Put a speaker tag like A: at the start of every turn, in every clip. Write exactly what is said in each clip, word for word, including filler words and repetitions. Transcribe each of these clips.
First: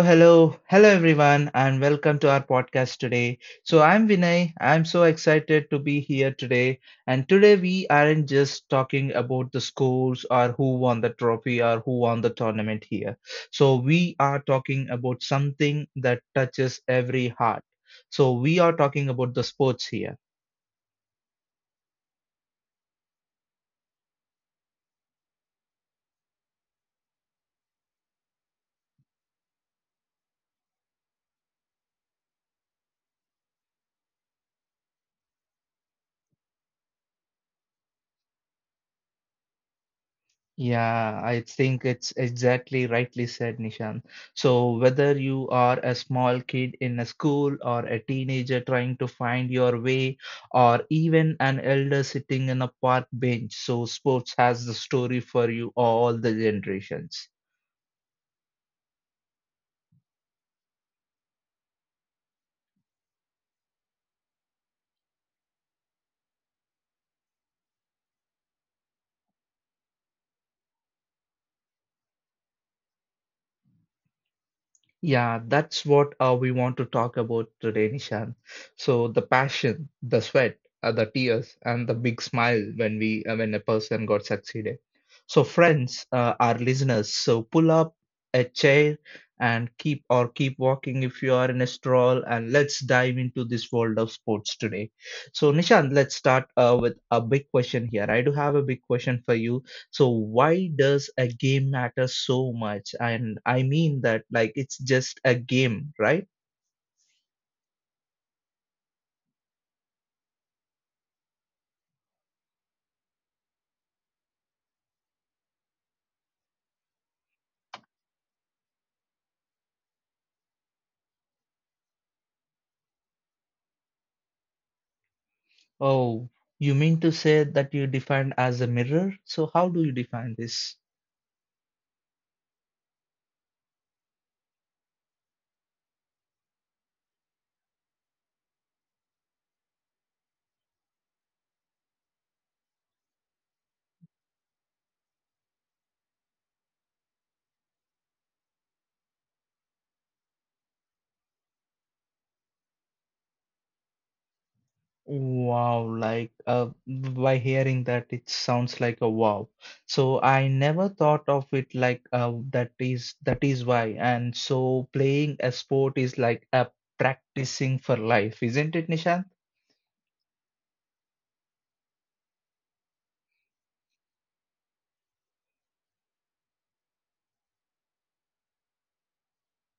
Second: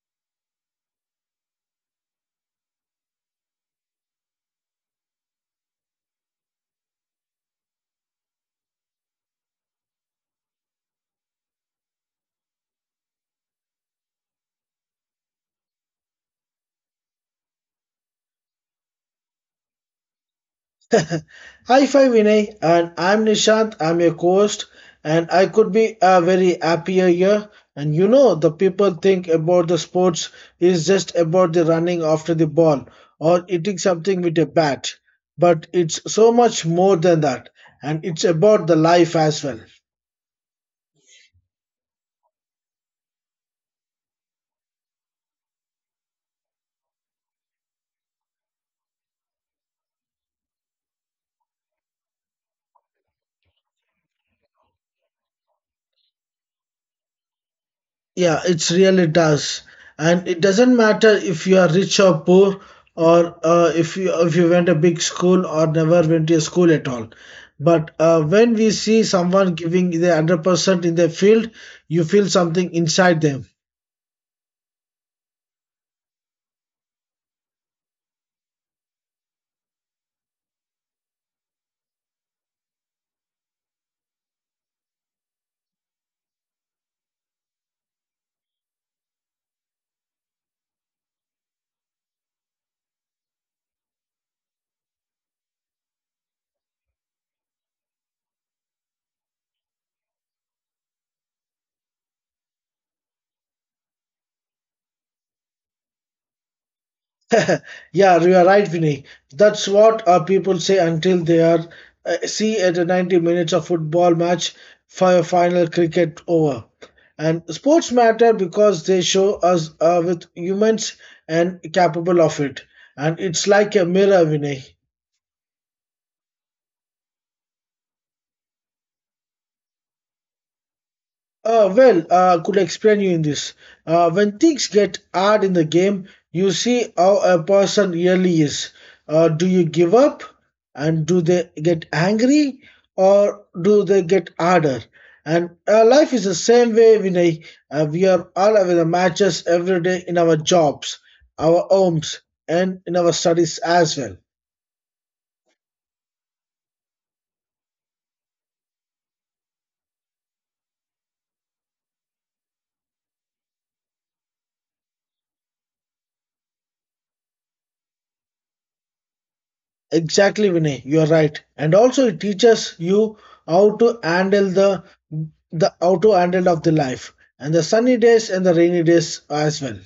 A: hello. Hello, everyone, and welcome to our podcast today. So, I'm Vinay. I'm so excited to be here today. And today, we aren't just talking about the scores or who won the trophy or who won the tournament here. So, we are talking about something that touches every heart. So, we are talking about the sports here.
B: Hi, Fi Vinay, and I'm Nishant. I'm your host, and I could be a very happier year. And you know, the people think about the sports is just about the running after the ball or hitting something with a bat, but it's so much more than that, and it's about the life as well.
A: Yeah, I think it's exactly rightly said, Nishan. So, whether you are a small kid in a school or a teenager trying to find your way, or even an elder sitting in a park bench, so sports has the story for you all the generations.
B: Yeah, it really does. And it doesn't matter if you are rich or poor, or uh, if you if you went a big school or never went to a school at all. But uh, when we see someone giving the one hundred percent in their field, you feel something inside them.
A: Yeah, that's what uh, we want to talk about today, Nishan. So the passion, the sweat, uh, the tears, and the big smile when we uh, when a person got succeeded. So friends, uh, our listeners, so pull up a chair and keep or keep walking if you are in a stroll, and let's dive into this world of sports today. So Nishan, let's start uh, with a big question here. I do have a big question for you, so why does a game matter so much? And I mean that, like, it's just a game, right?
B: Yeah, you are right, Vinny. That's what uh, people say until they are uh, see at a ninety minutes of football match for a final cricket over. And sports matter because they show us uh, with humans and capable of it. And it's like a mirror, Vinny.
A: Oh, you mean to say that you define as a mirror, so how do you define this?
B: Uh, well, uh, could explain you in this. Uh, when things get hard in the game, you see how a person really is. Uh, do you give up, and do they get angry, or do they get harder? And uh, life is the same way, Vinay. Uh, we are all having the matches every day in our jobs, our homes, and in our studies as well.
A: Wow, like uh, by hearing that, it sounds like a wow. So I never thought of it like uh, that is that is why. And so playing a sport is like a practicing for life, isn't it, Nishant?
B: Exactly, Vinay, you're right. And also it teaches you how to handle the the how to handle of the life and the sunny days and the rainy days as well.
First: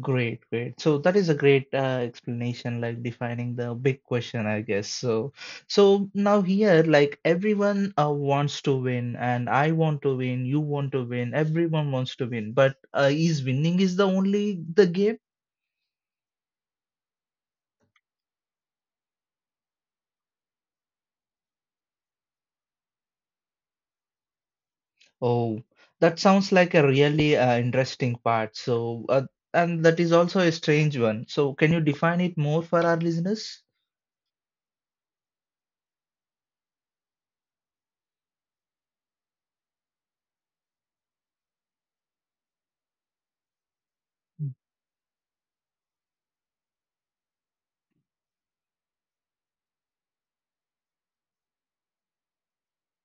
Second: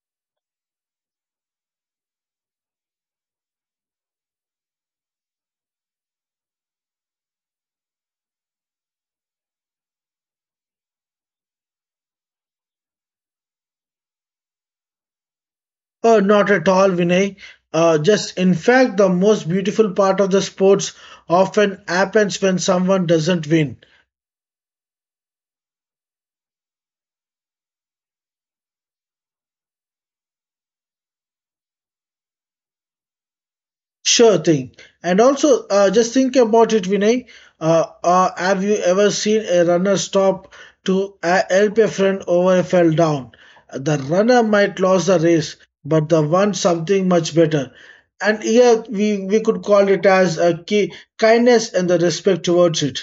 A: Great, great. So that is a great uh, explanation, like defining the big question, I guess. So, so now here, like everyone uh, wants to win, and I want to win, you want to win, everyone wants to win. But uh, is winning is the only the game?
B: Uh, not at all, Vinay. Uh, just in fact, the most beautiful part of the sports often happens when someone doesn't win.
A: Oh, that sounds like a really uh, interesting part. So, uh, and that is also a strange one. So, can you define it more for our listeners?
B: Sure thing. And also, uh, just think about it, Vinay. Uh, uh, have you ever seen a runner stop to uh, help a friend over a fell down? The runner might lose the race, but the one something much better. And here we, we could call it as a key, kindness and the respect towards it.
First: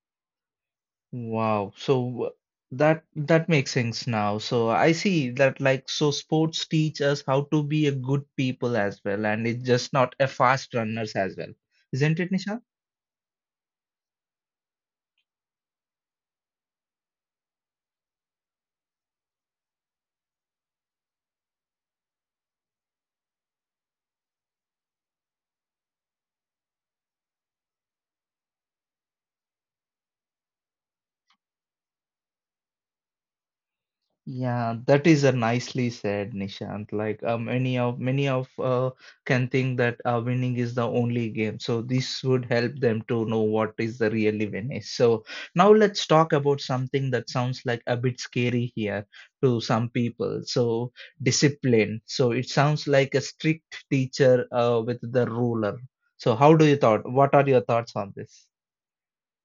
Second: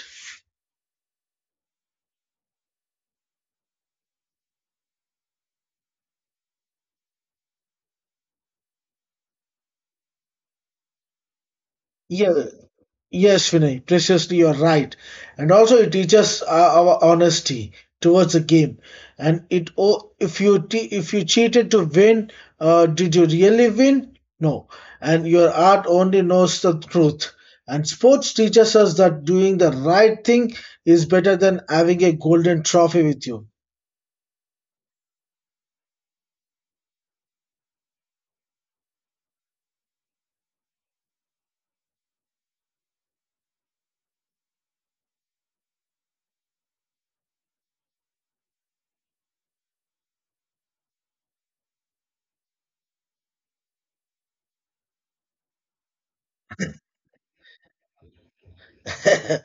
A: Wow. So uh, that that makes sense now. So I see that like, so sports teach us how to be a good people as well, and it's just not a fast runners as well. Isn't it,
B: Yeah,
A: Nisha?
B: Yes, Vinay, preciously you're right. And also, it teaches our, our honesty towards the game. And it, oh, if you te if you cheated to win, uh, did you really win? No. And your art only knows the truth. And sports teaches us that doing the right thing is better than having a golden trophy with you.
A: Yeah, that is a nicely said, Nishant. Like uh, many of many of uh, can think that uh, winning is the only game. So this would help them to know what is the really win is. So now let's talk about something that sounds like a bit scary here to some people. So, discipline. So it sounds like a strict teacher uh, with the ruler. So how do you thought? What are your thoughts on this?
B: Uh,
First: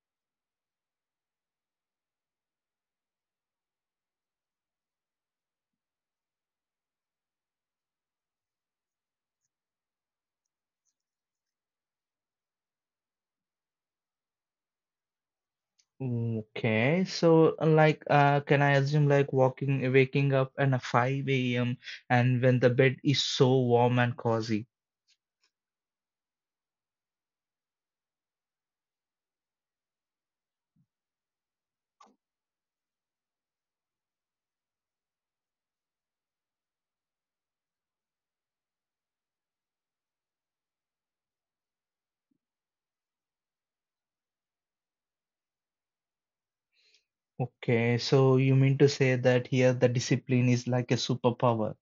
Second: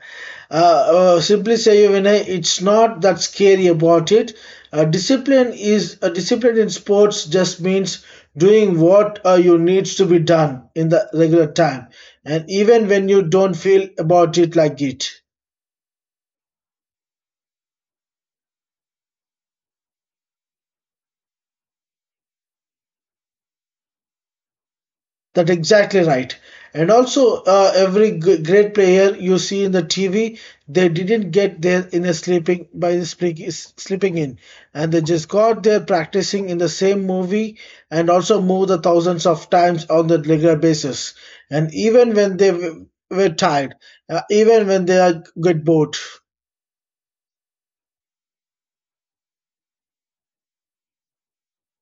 B: uh, simply say, Vinay, it's not that scary about it. Uh, discipline is uh, discipline in sports just means doing what uh, you needs to be done in the regular time, and even when you don't feel about it like it.
A: Okay, so uh, like, uh, can I assume like walking, waking up at a five a m and when the bed is so warm and cozy?
B: That's exactly right. And also, uh, every g- great player you see in the T V, they didn't get there in a sleeping by the sleeping sleeping in, and they just got there practicing in the same movie and also move the thousands of times on the regular basis. And even when they w- were tired, uh, even when they are get bored.
A: Okay, so you mean to say that here the discipline is like a superpower?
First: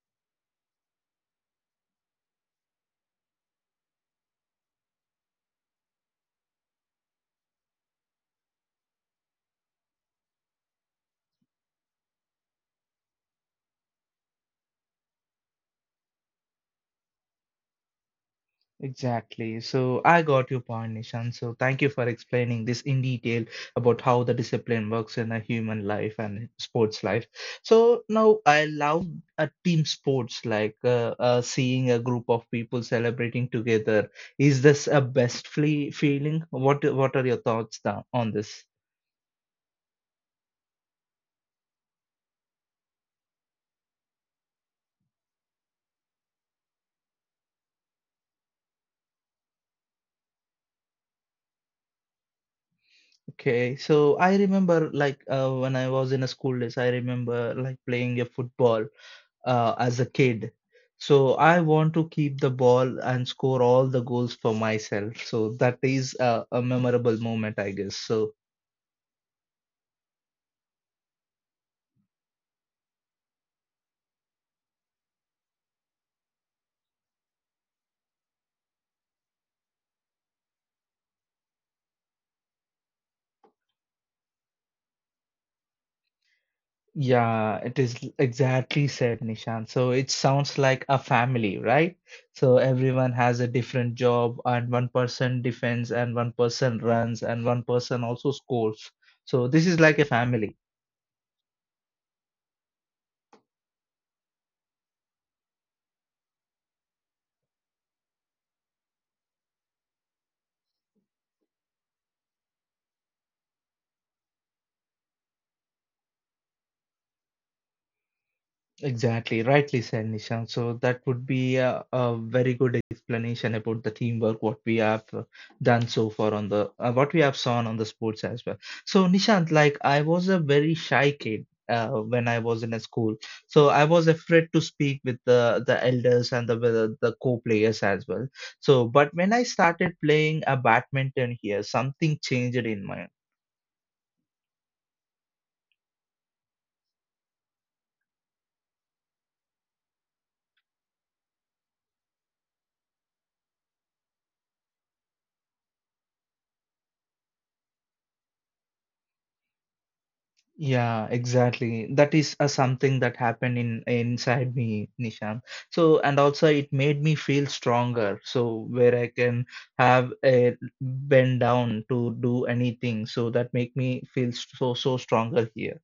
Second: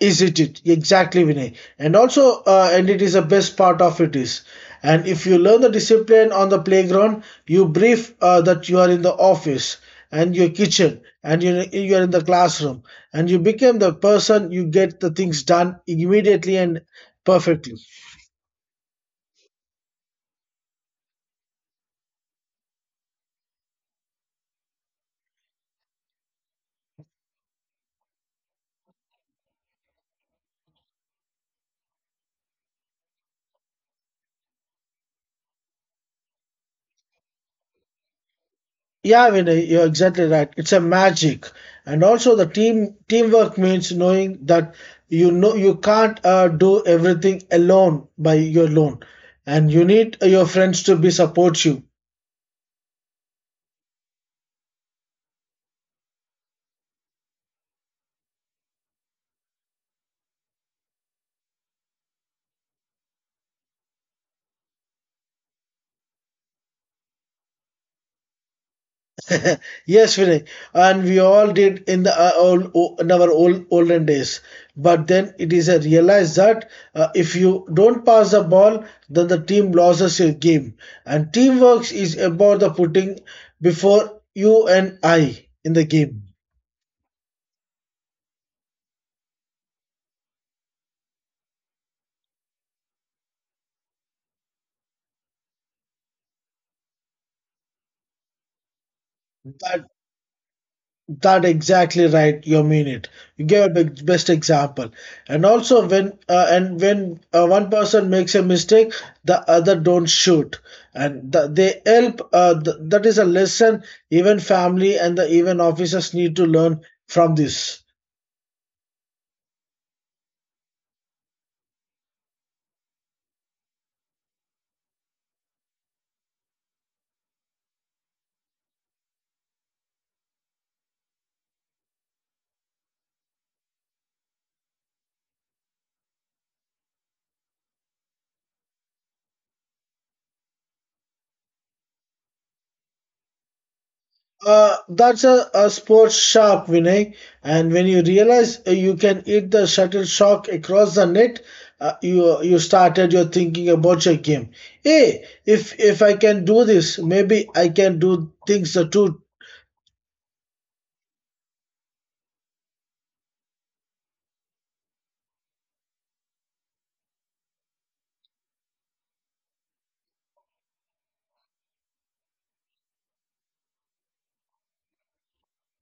B: Is it it? Exactly, Vinay. And also, uh, and it is the best part of it is. And if you learn the discipline on the playground, you brief uh, that you are in the office and your kitchen and you you are in the classroom and you become the person you get the things done immediately and perfectly.
A: Exactly. So I got your point, Nishan. So thank you for explaining this in detail about how the discipline works in a human life and sports life. So now I love a team sports, like uh, uh, seeing a group of people celebrating together. Is this a best fle feeling? What What are your thoughts tha- on this?
B: Yeah, Vinay, you're exactly right. It's a magic, and also the team teamwork means knowing that you know you can't uh, do everything alone by your own, and you need uh, your friends to be supportive.
A: Okay, so I remember like uh, when I was in a school days, I remember like playing a football, uh, as a kid. So I want to keep the ball and score all the goals for myself. So that is a, a memorable moment, I guess. So
B: Yes, Vinay, and we all did in the uh, old, o- in our old olden days. But then it is a realize that uh, if you don't pass the ball, then the team loses your game. And teamwork is about the putting before you and I in the game.
A: yeah, it is exactly said, Nishan. So it sounds like a family, right? So everyone has a different job, and one person defends, and one person runs, and one person also scores. So this is like a family.
B: That exactly right. You mean it. You gave a big, best example. And also when uh, and when uh, one person makes a mistake, the other don't shoot. And the, they help. Uh, th- that is a lesson even family and the even officers need to learn from this.
A: Exactly, rightly said, Nishan. So that would be a, a very good explanation about the teamwork, what we have uh, done so far on the uh, what we have seen on the sports as well. So Nishant, like I was a very shy kid uh, when I was in a school, so I was afraid to speak with the the elders and the the, the co-players as well. So, but when I started playing a badminton here, something changed in my.
B: Uh, that's a, a sports sharp, Vinay. And when you realize uh, you can hit the shuttlecock across the net, uh, you you started your thinking about your game. Hey, if if I can do this, maybe I can do things uh, too.
A: Yeah, exactly. That is uh, something that happened in inside me, Nishant. So, and also it made me feel stronger. So, where I can have a bend down to do anything. So that make me feel so so stronger here.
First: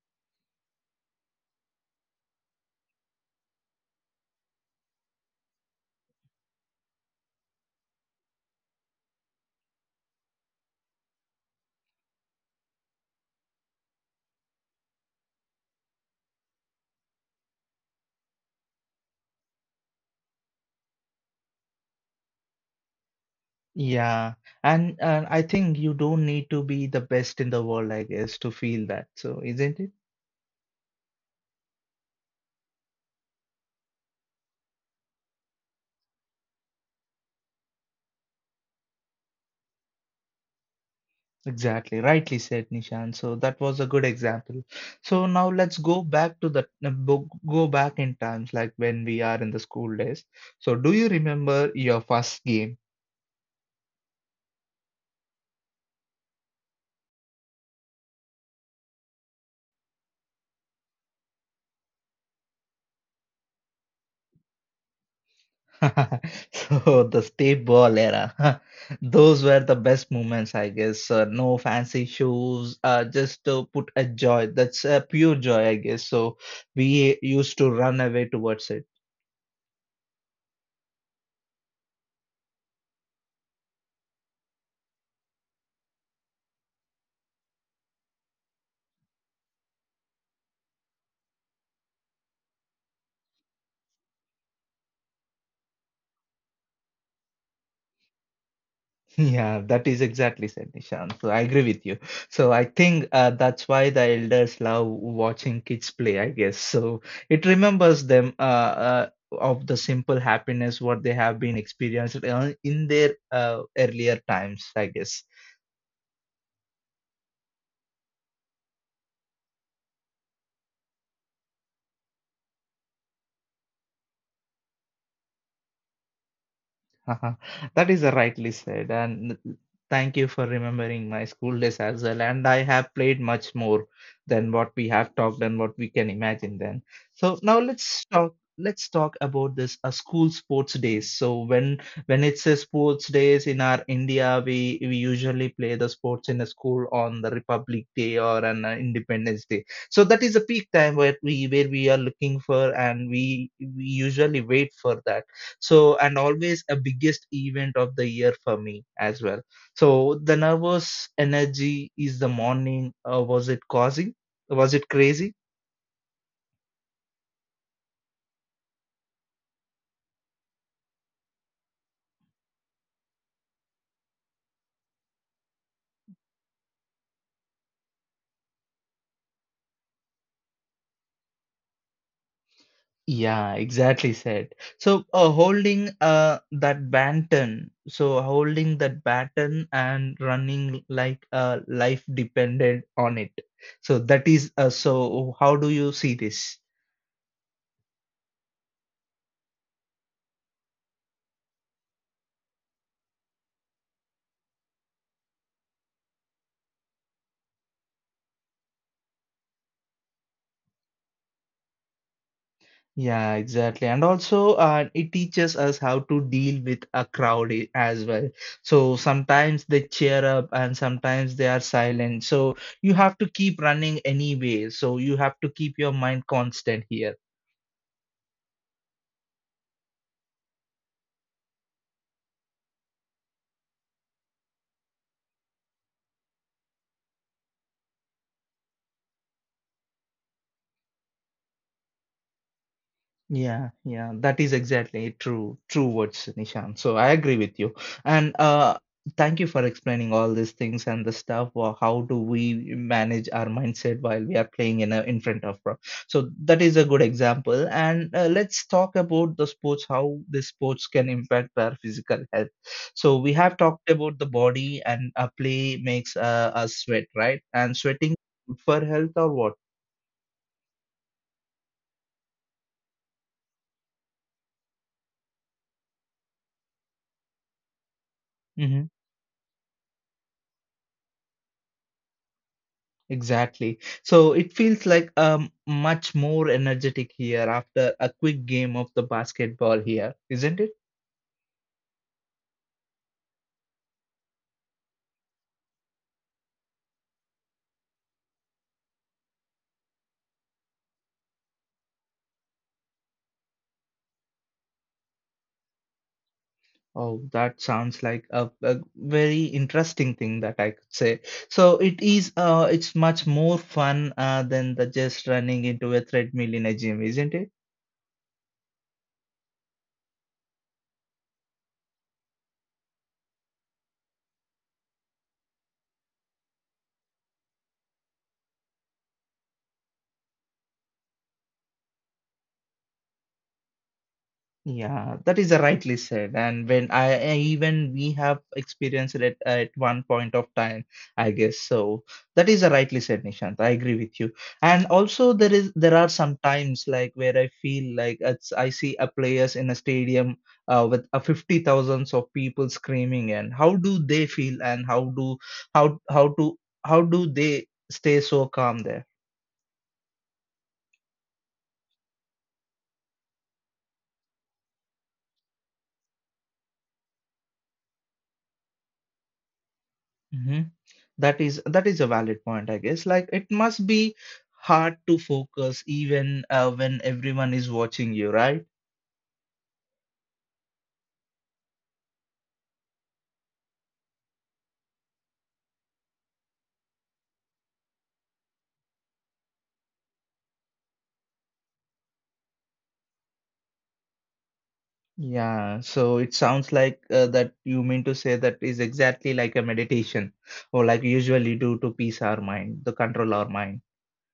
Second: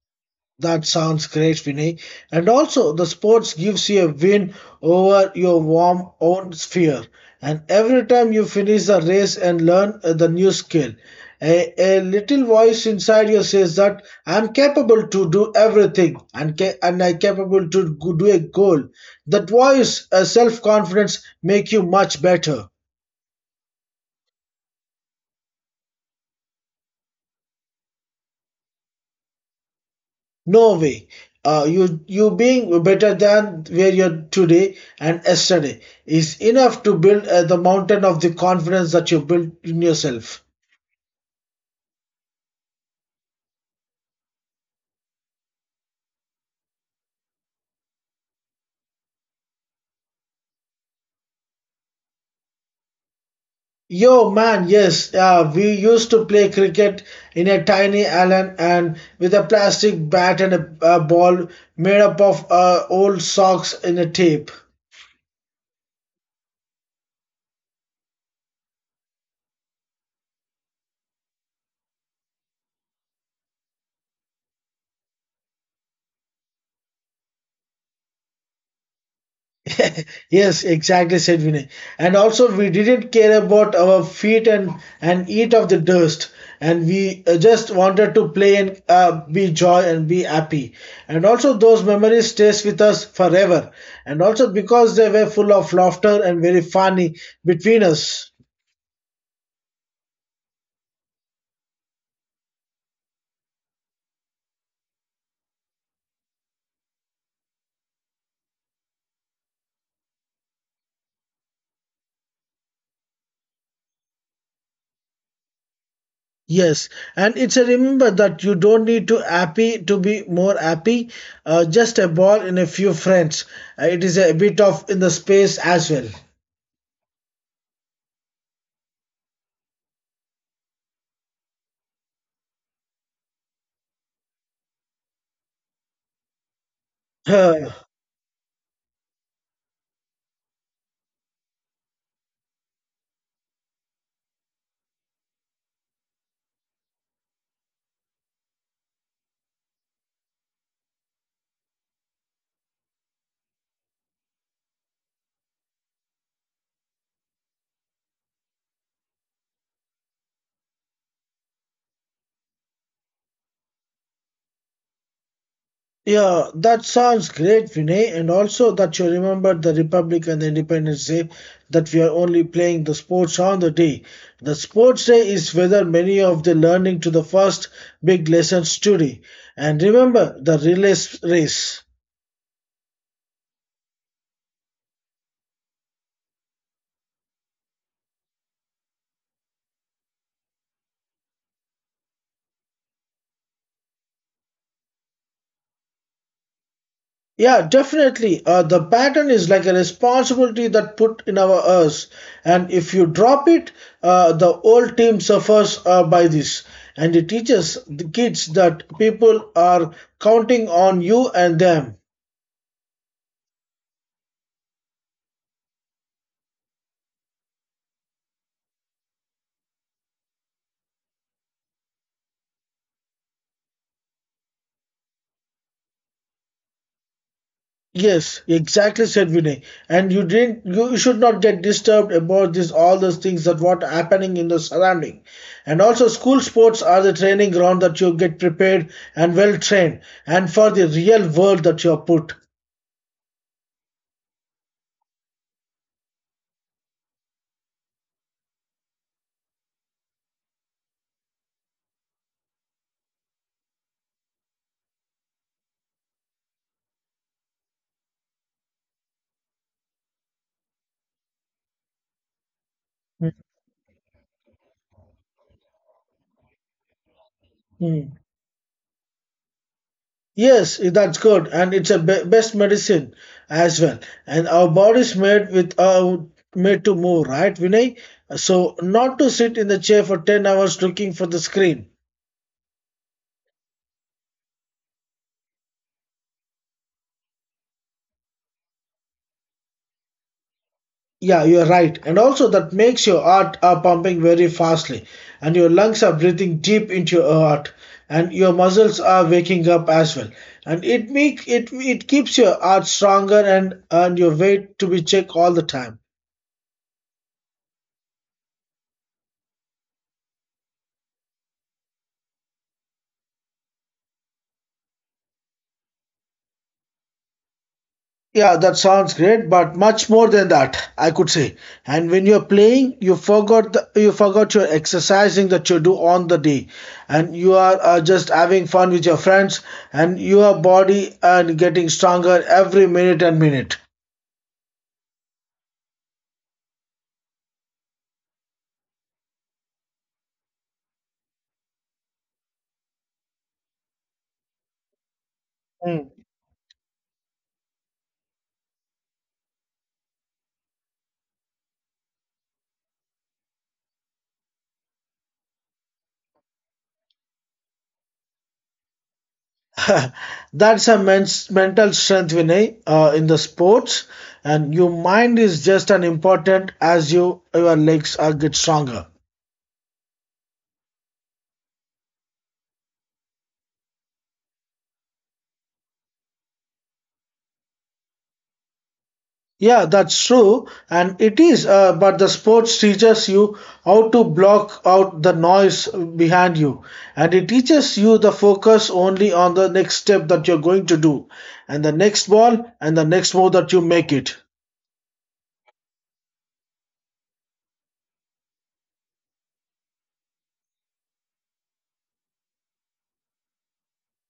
B: That sounds great, Vinay. And also, the sports gives you a win over your warm own sphere. And every time you finish the race and learn uh, the new skill, a, a little voice inside you says that I'm capable to do everything and ca- and I'm capable to go- do a goal. That voice, uh, self confidence, make you much better.
A: Yeah, and and I think you don't need to be the best in the world, I guess, to feel that. So, isn't it?
B: No way. Uh, you you being better than where you're today and yesterday is enough to build uh, the mountain of the confidence that you built in yourself.
A: Exactly, rightly said, Nishan. So that was a good example. So now let's go back to the uh, bo- go back in times like when we are in the school days. So do you remember your first game?
B: Yo, man, yes, uh, we used to play cricket in a tiny island and with a plastic bat and a, a ball made up of uh, old socks and a tape.
A: So the state ball era. Those were the best moments, I guess. Uh, no fancy shoes, uh, just to put a joy. That's a pure joy, I guess. So we used to run away towards it.
B: Yes, exactly, said Vinay. And also, we didn't care about our feet and and eat of the dust, and we uh, just wanted to play and uh, be joy and be happy. And also, those memories stays with us forever. And also because they were full of laughter and very funny between us.
A: Yeah, that is exactly said, Nishant. So I agree with you. So I think uh, that's why the elders love watching kids play, I guess. So it remembers them uh, uh, of the simple happiness what they have been experienced uh, in their uh, earlier times, I guess.
B: Yes, and it's a remember that you don't need to happy to be more happy. Uh, just a ball and a few friends. Uh, it is a bit of in the space as
A: That is rightly said, and thank you for remembering my school days as well. And I have played much more than what we have talked and what we can imagine then. So now
B: well.
A: let's talk. Let's talk about this uh, school sports days. So when when it's a sports days in our India, we we usually play the sports in a school on the Republic Day or an uh, Independence Day. So that is a peak time where we where we are looking for, and we we usually wait for that. So and always a biggest event of the year for me as well. So the nervous energy is the morning, uh, was it causing was it crazy?
B: Yeah, that sounds great, Vinay. And also that you remember the Republic and the Independence Day, that we are only playing the sports on the day. The sports day is whether many of the learning to the first big lessons today. And remember the relay race.
A: Yeah, exactly said. So uh, holding uh that baton, so holding that baton and running like uh life depended on it. So that is uh, so how do you see this?
B: Yeah, definitely. Uh, the pattern is like a responsibility that put in our us, and if you drop it, uh, the whole team suffers uh, by this. And it teaches the kids that people are counting on you and them.
A: Yeah, exactly. And also, uh, it teaches us how to deal with a crowd i- as well. So sometimes they cheer up and sometimes they are silent. So you have to keep running anyway. So you have to keep your mind constant here.
B: Yes, exactly said Vinay. And you didn't you should not get disturbed about this all those things that what happening in the surrounding. And also school sports are the training ground that you get prepared and well trained and for the real world that you are put.
A: Yeah, yeah, that is exactly true, true words, Nishan. So I agree with you. And uh, thank you for explaining all these things and the stuff. Or how do we manage our mindset while we are playing in a, in front of pro? So that is a good example. And uh, let's talk about the sports, how the sports can impact our physical health. So we have talked about the body and uh, play makes uh, us sweat, right? And
B: Hmm.
A: sweating good for health or what?
B: Yes, that's good, and it's a be- best medicine as well. And our body's made with uh, made to move, right, Vinay? So
A: Mm-hmm.
B: not to sit in the chair for ten hours looking for the screen.
A: Exactly. So it feels like um much more energetic here after a quick game of the basketball here, isn't it?
B: Yeah, you're right, and also that makes your heart are pumping very fastly, and your lungs are breathing deep into your heart, and your muscles are waking up as well, and it make it it keeps your heart stronger and and your weight to be checked all the time.
A: Oh, that sounds like a, a very interesting thing that I could say. So it is uh it's much more fun uh than the just running into a treadmill in a gym, isn't it?
B: Yeah, that sounds great, but much more than that, I could say. And when you're playing, you forgot the, you forgot your exercising that you do on the day, and you are uh, just having fun with your friends, and your body and getting stronger every minute and minute.
A: Yeah, that is rightly said. And when I, I even we have experienced it at one point of time, I guess so. That is rightly said, Nishant. I agree with you. And also there is there are
B: Mm.
A: some times like where I feel like it's, I see a players in a stadium uh, with a fifty thousands of people screaming, and how do they feel, and how do how how to how do they stay so calm there?
B: That's a men's mental strength, Vinay, uh, in the sports, and your mind is just as important as you your legs are get stronger.
A: Mhm. That is that is a valid point, I guess. Like it must be hard to focus even uh, when everyone is watching you, right?
B: Yeah, that's true, and it is. Uh, but the sports teaches you how to block out the noise behind you, and it teaches you the focus only on the next step that you're going to do, and the next ball, and the next move that you make it.
A: Yeah, so it sounds like uh, that you mean to say that is exactly like a meditation or like usually do to peace our mind, to control our mind.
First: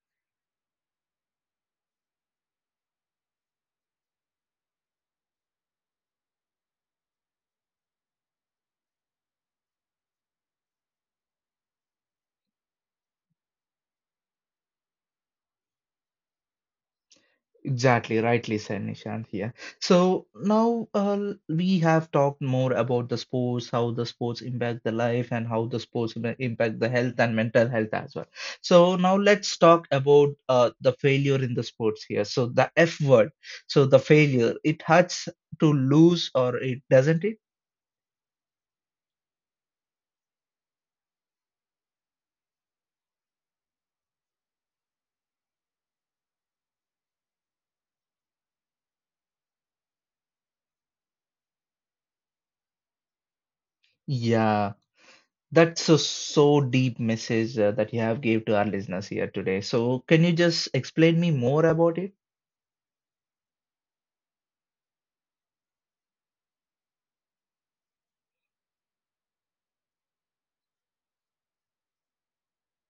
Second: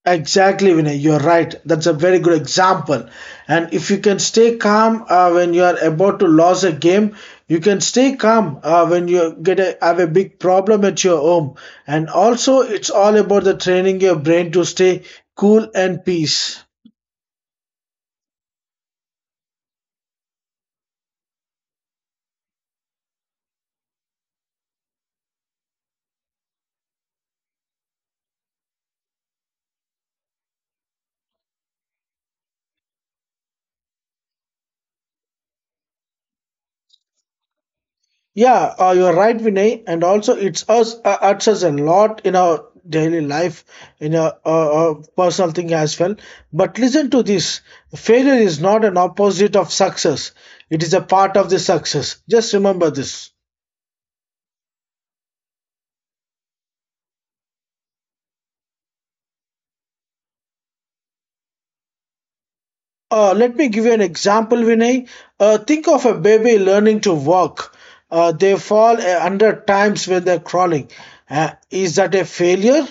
B: Exactly, Vinay. You're right. That's a very good example. And if you can stay calm uh, when you are about to lose a game, you can stay calm uh, when you get a, have a big problem at your home. And also, it's all about the training your brain to stay cool and peace.
A: Exactly, rightly said Nishant here. So now uh, we have talked more about the sports, how the sports impact the life, and how the sports im- impact the health and mental health as well. So now let's talk about uh, the failure in the sports here. So the F word, so the failure, it hurts to lose, or it doesn't it?
B: Yeah, uh, you're right, Vinay. And also, it's us uh, it's us a lot in our daily life, in our uh, uh, personal thing as well. But listen to this: failure is not an opposite of success; it is a part of the success. Just remember this.
A: Yeah, that's a so deep message uh, that you have gave to our listeners here today. So can you just explain me more about it?
B: Uh, let me give you an example, Vinay. Uh, think of a baby learning to walk. Uh, they fall a hundred times when they're crawling. Uh, is that a failure?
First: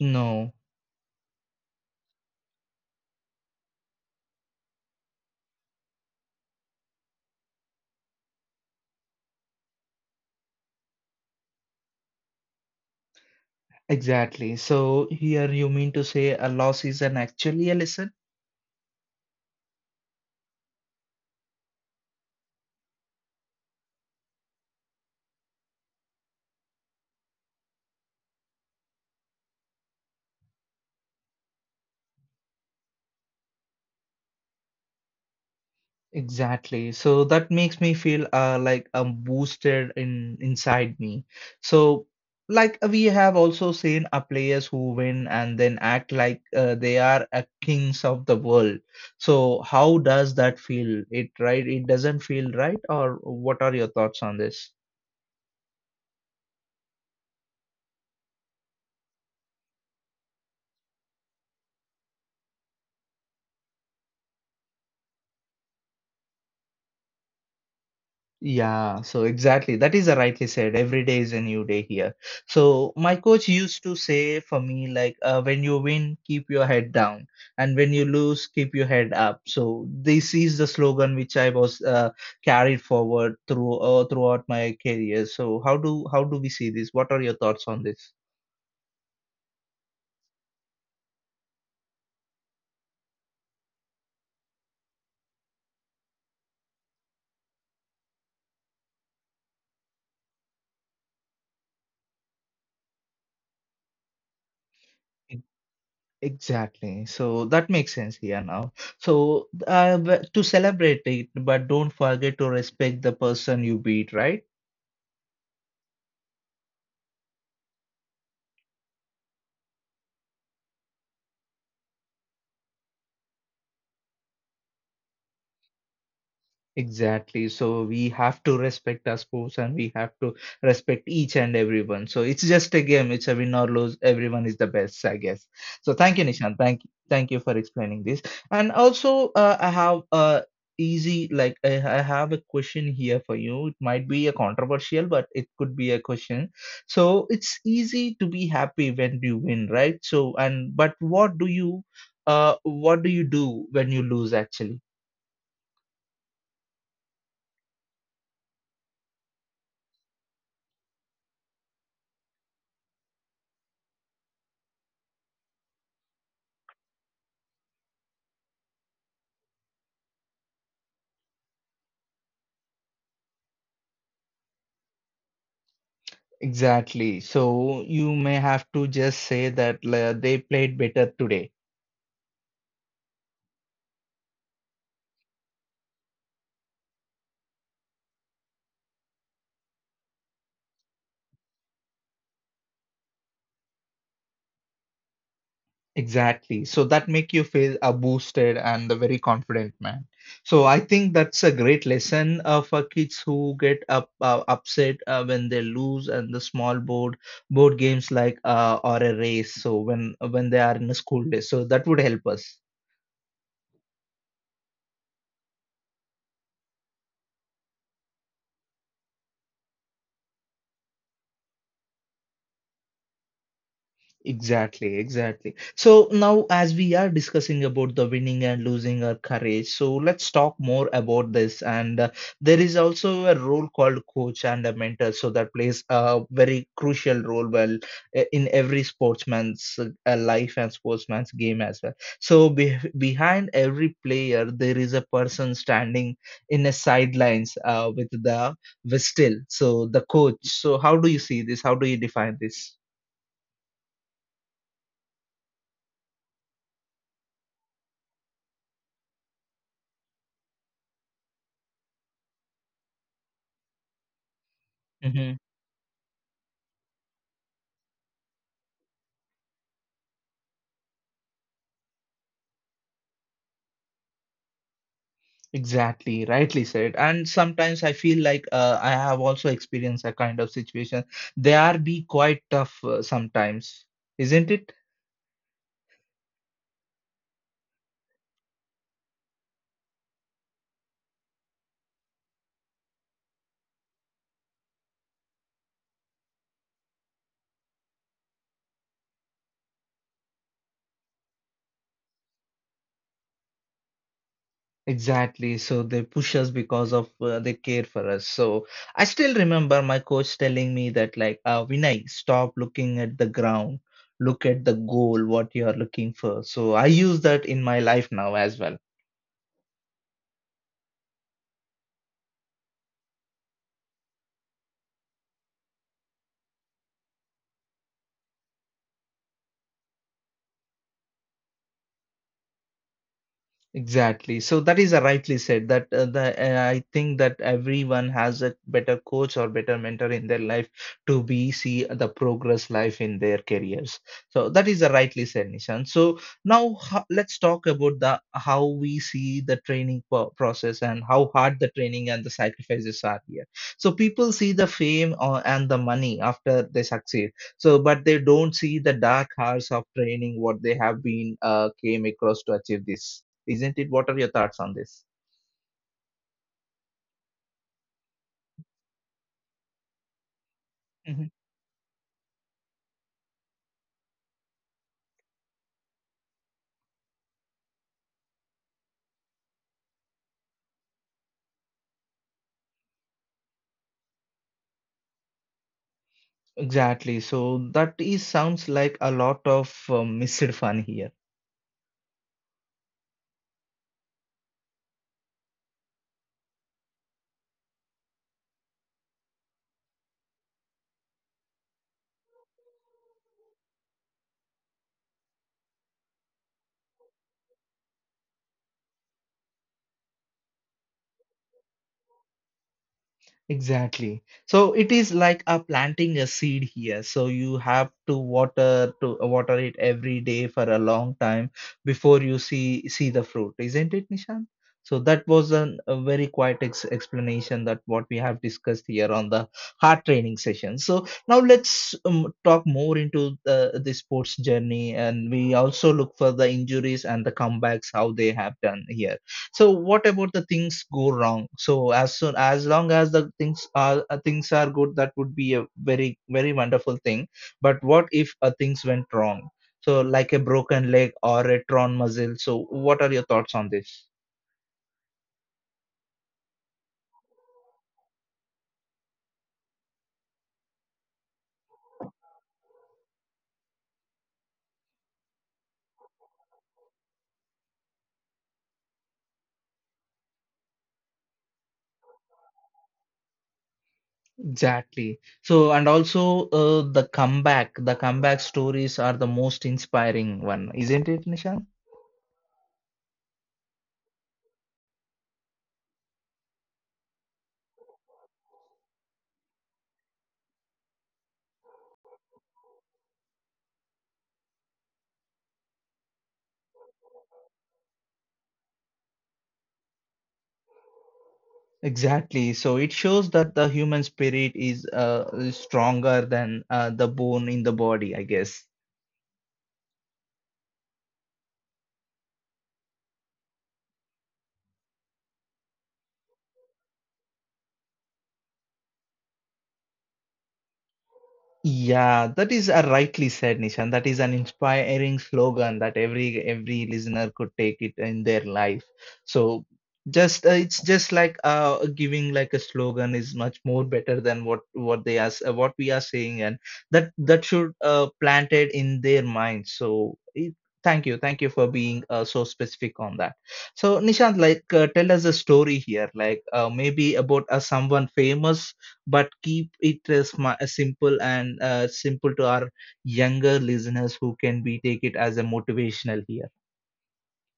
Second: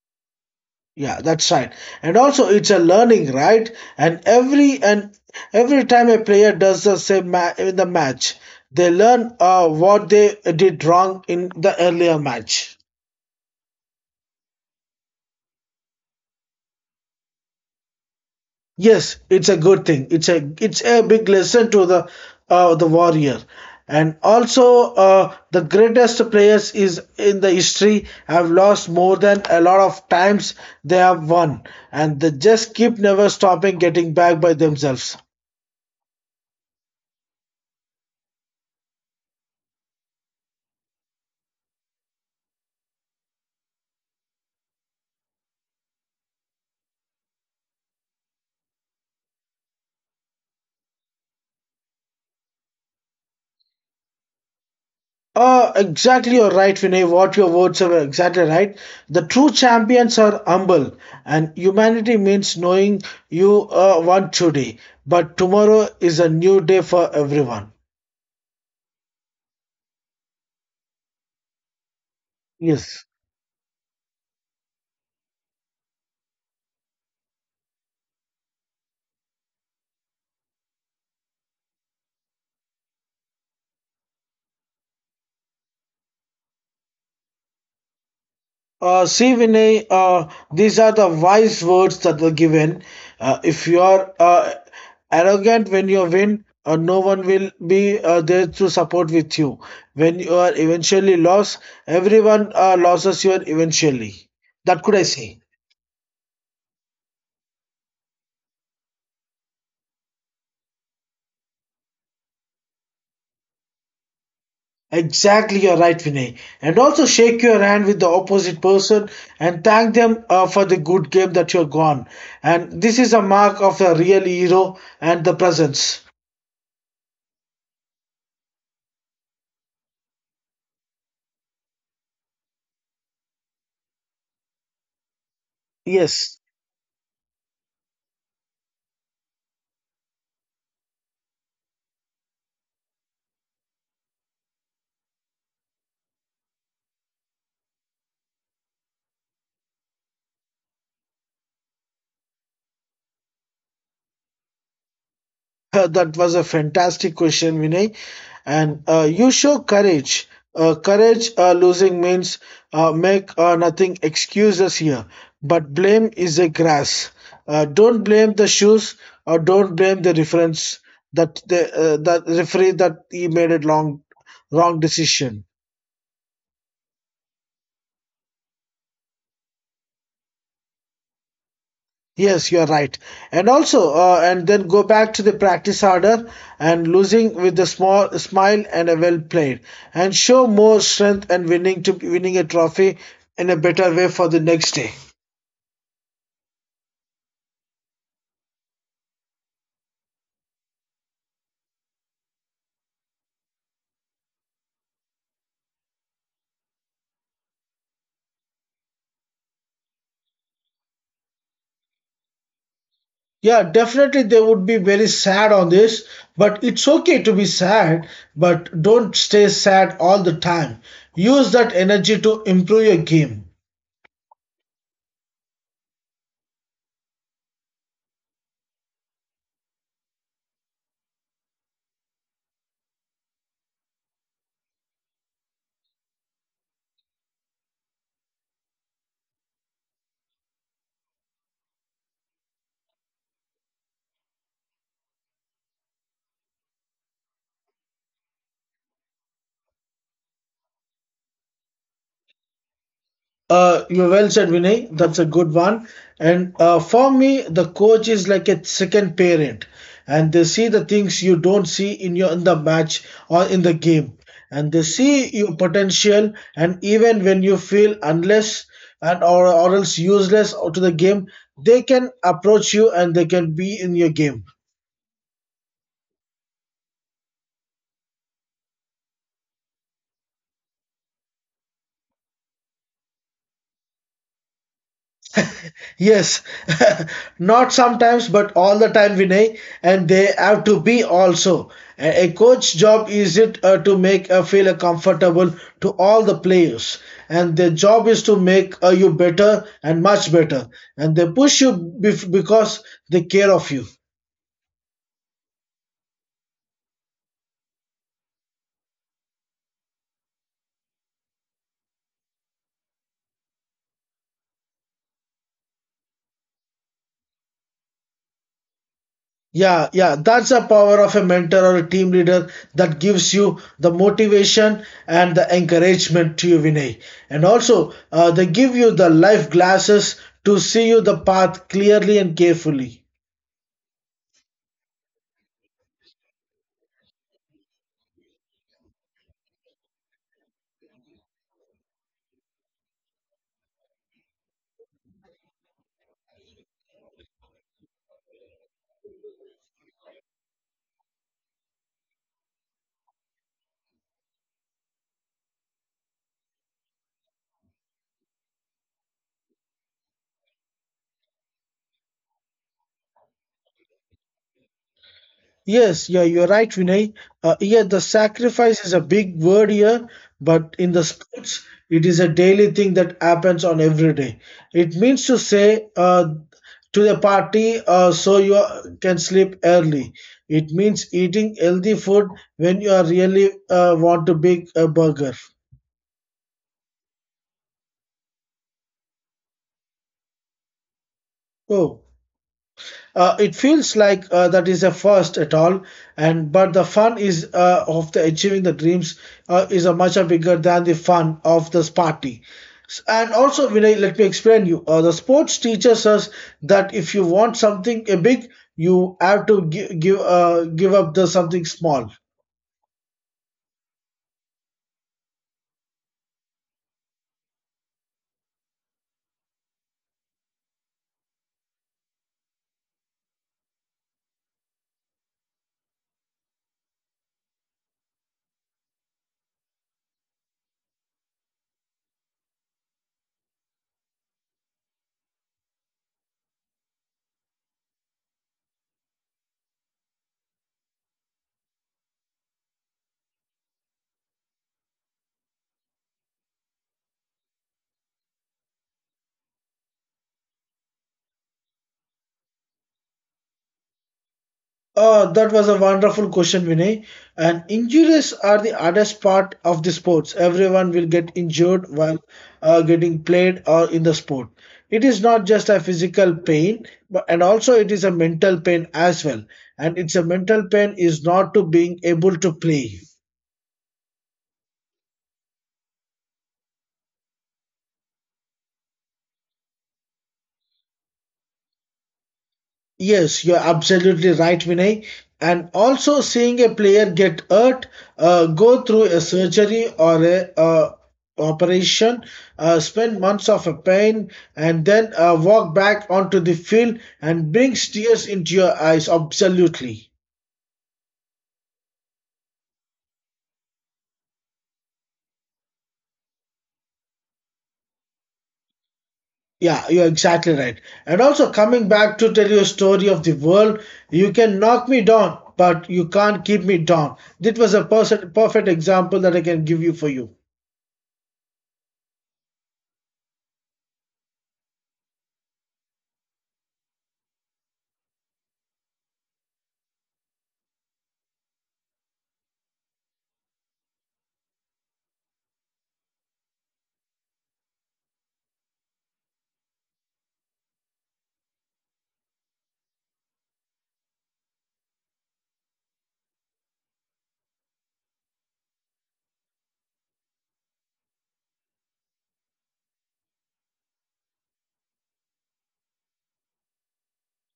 A: No.
B: Yeah, that's right. And also, it's a learning, right? And every and every time a player does the same ma- in the match, they learn uh, what they did wrong in the earlier match.
A: Exactly. So here you mean to say a loss is an actually a lesson?
B: Yes, it's a good thing. It's a it's a big lesson to the uh, the warrior. And also, uh, the greatest players is in the history have lost more than a lot of times they have won, and they just keep never stopping getting back by themselves.
A: Exactly. So that makes me feel uh, like I'm boosted in inside me. So like we have also seen a players who win and then act like uh, they are a kings of the world. So how does that feel? It right? It doesn't feel right, or what are your thoughts on this?
B: Uh, exactly, you're right, Vinay. What your words are exactly right. The true champions are humble, and humanity means knowing you uh, want today, but tomorrow is a new day for everyone.
A: Yeah, so exactly. That is a rightly said. Every day is a new day here. So
B: Yes.
A: my coach used to say for me, like, uh, when you win, keep your head down, and when you lose, keep your head up. So this is the slogan which I was uh, carried forward through uh, throughout my career. So how do how do we see this? What are your thoughts on this?
B: Uh, see, Vinay, uh, these are the wise words that were given. Uh, if you are uh, arrogant when you win, uh, no one will be uh, there to support with you. When you are eventually lost, everyone uh, loses you eventually. That could I
A: E-
B: say.
A: Exactly. So that makes sense here now. So uh, w- to celebrate it, but don't forget to respect the person you beat, right?
B: Exactly, you're right, Vinay. And also shake your hand with the opposite person and thank them uh, for the good game that you're gone. And this is a mark of a real hero and the presence.
A: Exactly. So we have to respect our sports and we have to respect each and everyone. So it's just a game. It's a win or lose. Everyone is the best, I guess. So thank you,
B: Yes.
A: Nishan. Thank you. Thank you for explaining this. And also, uh, I have uh easy like I, I have a question here for you. It might be a controversial, but it could be a question. So it's easy to be happy when you win, right? So and but what do you uh what do you do when you lose actually?
B: Uh, That was a fantastic question, Vinay. And uh, you show courage. Uh, courage uh, losing means uh, make uh, nothing excuses here, but blame is a grass. Uh, don't blame the shoes or don't blame the reference that the uh, that referee that he made a long wrong decision.
A: Exactly. So you may have to just say that uh, they played better today.
B: Yes, you are right. And also, uh, and then go back to the practice harder and losing with a small smile and a well played, and show more strength and winning to winning a trophy in a better way for the next day.
A: Exactly. So that make you feel uh, boosted and a very confident man. So I think that's a great lesson uh, for kids who get up uh, upset uh, when they lose and the small board board games like uh, or a race. So when when they are in a school day, so that would help us.
B: Yeah, definitely they would be very sad on this, but it's okay to be sad, but don't stay sad all the time. Use that energy to improve your game.
A: Exactly, exactly. So now, as we are discussing about the winning and losing our courage, so let's talk more about this. And uh, there is also a role called coach and a mentor, so that plays a very crucial role well uh, in every sportsman's uh, life and sportsman's game as well. So be behind every player, there is a person standing in the sidelines uh, with the whistle, so the coach. So how do you see this? How do you define this?
B: Uh, you well said, Vinay. That's a good one. And uh, for me, the coach is like a second parent, and they see the things you don't see in your in the match or in the game, and they see
A: Mm-hmm.
B: your potential. And even when you feel unless and or, or else useless to the game, they can approach you and they can be in your game.
A: Exactly, rightly said. And sometimes I feel like uh, I have also experienced a kind of situation. They are be quite tough uh, sometimes, isn't it?
B: Yes, not sometimes, but all the time, Vinay, and they have to be also. A a coach job is it uh, to make uh, feel uh, comfortable to all the players, and their job is to make uh, you better and much better, and they push you bef- because they care of you.
A: Exactly. So they push us because of uh, they care for us. So I still remember my coach telling me that like, uh, Vinay, stop looking at the ground, look at the goal, what you are looking for. So I use that in my life now as well.
B: Yeah, yeah, that's the power of a mentor or a team leader that gives you the motivation and the encouragement to you, Vinay. And also, uh, they give you the life glasses to see you the path clearly and carefully.
A: Exactly. So that is a rightly said that uh, the uh, I think that everyone has a better coach or better mentor in their life to be see the progress life in their careers. So that is a rightly said, Nishan. So now ho- let's talk about the how we see the training po- process and how hard the training and the sacrifices are here. So people see the fame or, and the money after they succeed. So but they don't see the dark hours of training what they have been uh, came across to achieve this. Isn't it? What are your thoughts on this?
B: Yes, yeah, you're right, Vinay. Uh, yeah, the sacrifice is a big word here, but in the
A: Mhm.
B: sports, it is a daily thing that happens on every day. It means to say uh, to the party uh, so you are- can sleep early. It means eating healthy food when you are really uh, want to big a burger.
A: Exactly. So that is sounds like a lot of uh, missed fun here.
B: Oh. Uh, it feels like uh, that is a first at all, and but the fun is uh, of the achieving the dreams uh, is a much bigger than the fun of this party. S- And also, Vinay, let me explain you. Uh, the sports teaches us that if you want something uh, big, you have to give give, uh, give up the something small.
A: Exactly. So it is like a planting a seed here. So you have to water to water it every day for a long time before you see see the fruit, isn't it, Nishan? So that was an, a very quiet ex explanation that what we have discussed here on the heart training session. So now let's um, talk more into the, the sports journey, and we also look for the injuries and the comebacks how they have done here. So what about the things go wrong? So as soon as long as the things are uh, things are good, that would be a very very wonderful thing, but what if uh, things went wrong, so like a broken leg or a torn muscle? So what are your thoughts on this?
B: Uh, that was a wonderful question, Vinay. And injuries are the hardest part of the sports. Everyone will get injured while uh, getting played or in the sport. It is not just a physical pain, but and also it is a mental pain as well. And it's a mental pain is not to being able to play.
A: Exactly. So, and also uh, the comeback, the comeback stories are the most inspiring one, isn't it, Nishan?
B: Yes, you're absolutely right, Vinay. And also seeing a player get hurt, uh, go through a surgery or a uh, operation, uh, spend months of a pain, and then uh, walk back onto the field and brings tears into your eyes. Absolutely.
A: Exactly. So it shows that the human spirit is uh, is stronger than uh, the bone in the body, I guess.
B: Yeah, you're exactly right. And also coming back to tell you a story of the world, you can knock me down, but you can't keep me down. That was a person, perfect example that I can give you for you.
A: Yeah, that is a rightly said, Nishan. That is an inspiring slogan that every every listener could take it in their life. So just uh, it's just like uh giving like a slogan is much more better than what what they are s- uh, what we are saying, and that that should uh planted in their minds. So it, thank you, thank you for being uh, so specific on that. So Nishant, like uh, tell us a story here, like uh, maybe about uh, someone famous, but keep it uh, smi- uh, simple and uh, simple to our younger listeners who can be take it as a motivational here.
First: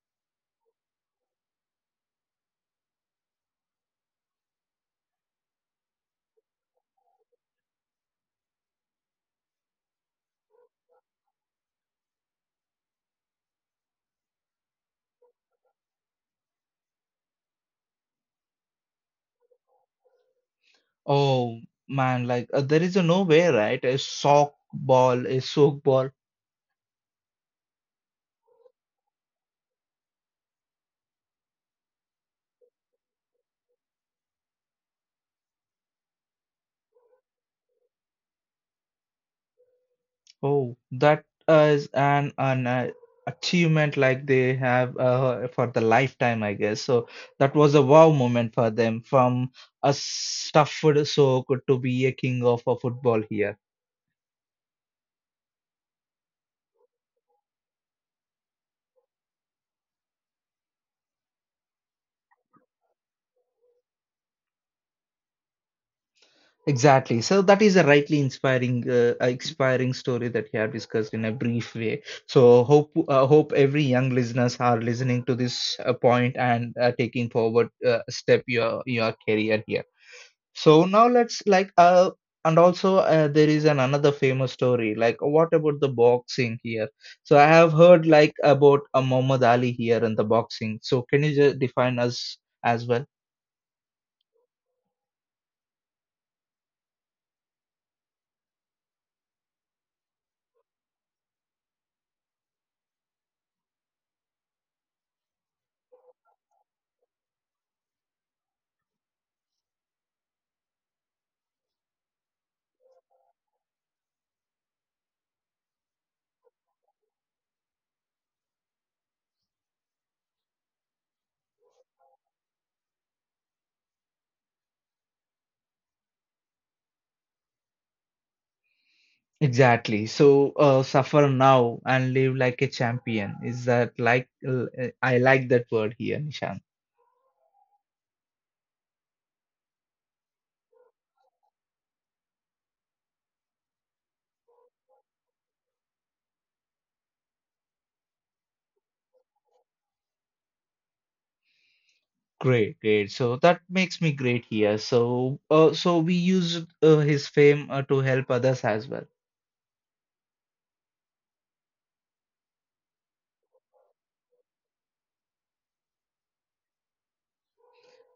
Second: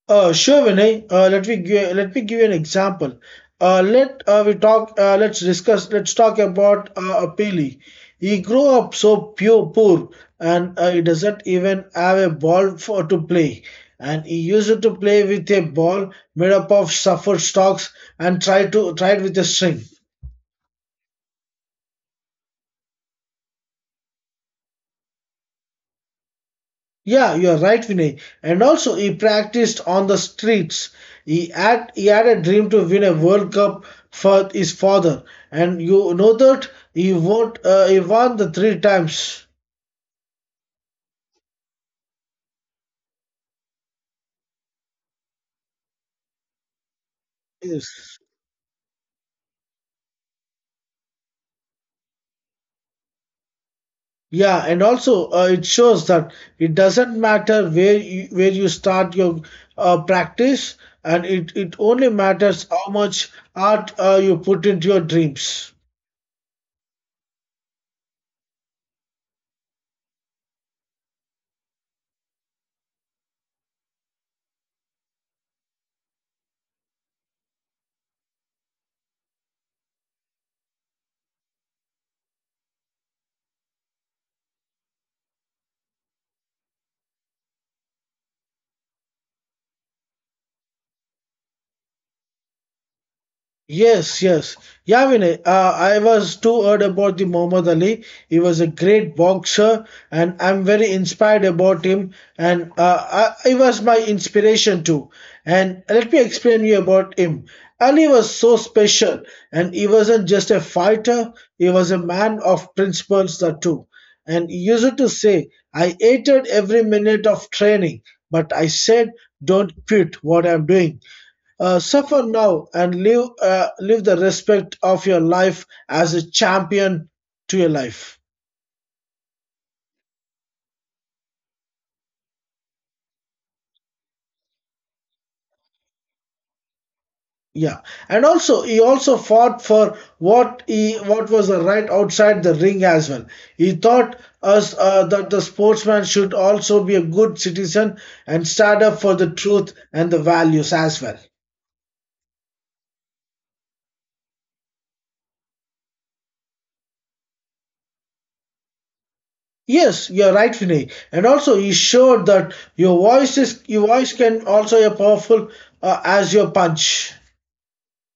B: Uh, sure, Vinay. Uh, let me give, let me give you an example. Uh, let uh, we talk. Uh, let's discuss. Let's talk about uh, Apili. He grew up so pure, poor, and uh, he doesn't even have a ball for to play. And he used to play with a ball made up of suffered stalks and try to try with a string.
A: Oh man, like uh, there is a no way, right? A sock ball, a soak ball.
B: Yeah, you are right, Vinay. And also, he practiced on the streets. He had he had a dream to win a World Cup for his father, and you know that he won uh, he won the three times.
A: Oh, that is an an uh, achievement like they have uh, for the lifetime, I guess. So that was a wow
B: Yes.
A: moment for them from a stuffed soak to be a king of a football here.
B: Yeah, and also uh, it shows that it doesn't matter where you, where you start your uh, practice, and it, it only matters how much art uh, you put into your dreams.
A: Exactly. So that is a rightly inspiring, uh, uh, inspiring story that we have discussed in a brief way. So hope, uh, hope every young listeners are listening to this uh, point and uh, taking forward uh, step your your career here. So now let's like uh and also uh, there is an another famous story. Like what about the boxing here? So I have heard like about uh, Muhammad Ali here and the boxing. So can you just define us as well?
B: Yes, yes. Yeah, Vinay, uh, I was too heard about the Muhammad Ali. He was a great boxer, and I'm very inspired about him. And uh, I, he was my inspiration too. And let me explain you about him. Ali was so special, and he wasn't just a fighter. He was a man of principles that too. And he used to say, "I hated every minute of training, but I said, don't quit what I'm doing." Uh, suffer now and live uh, live the respect of your life as a champion to your life.
A: Exactly. So uh, suffer now and live like a champion. Is that like uh, I like that word here, Nishant?
B: Yeah, and also he also fought for what he what was the right outside the ring as well. He taught us uh, that the sportsman should also be a good citizen and stand up for the truth and the values as well.
A: Great, great. So that makes me great here. So uh, so we used uh, his fame uh, to help others as well.
B: Yes, you're right, Vinay. And also, he showed that your voice is your voice can also be powerful uh, as your punch.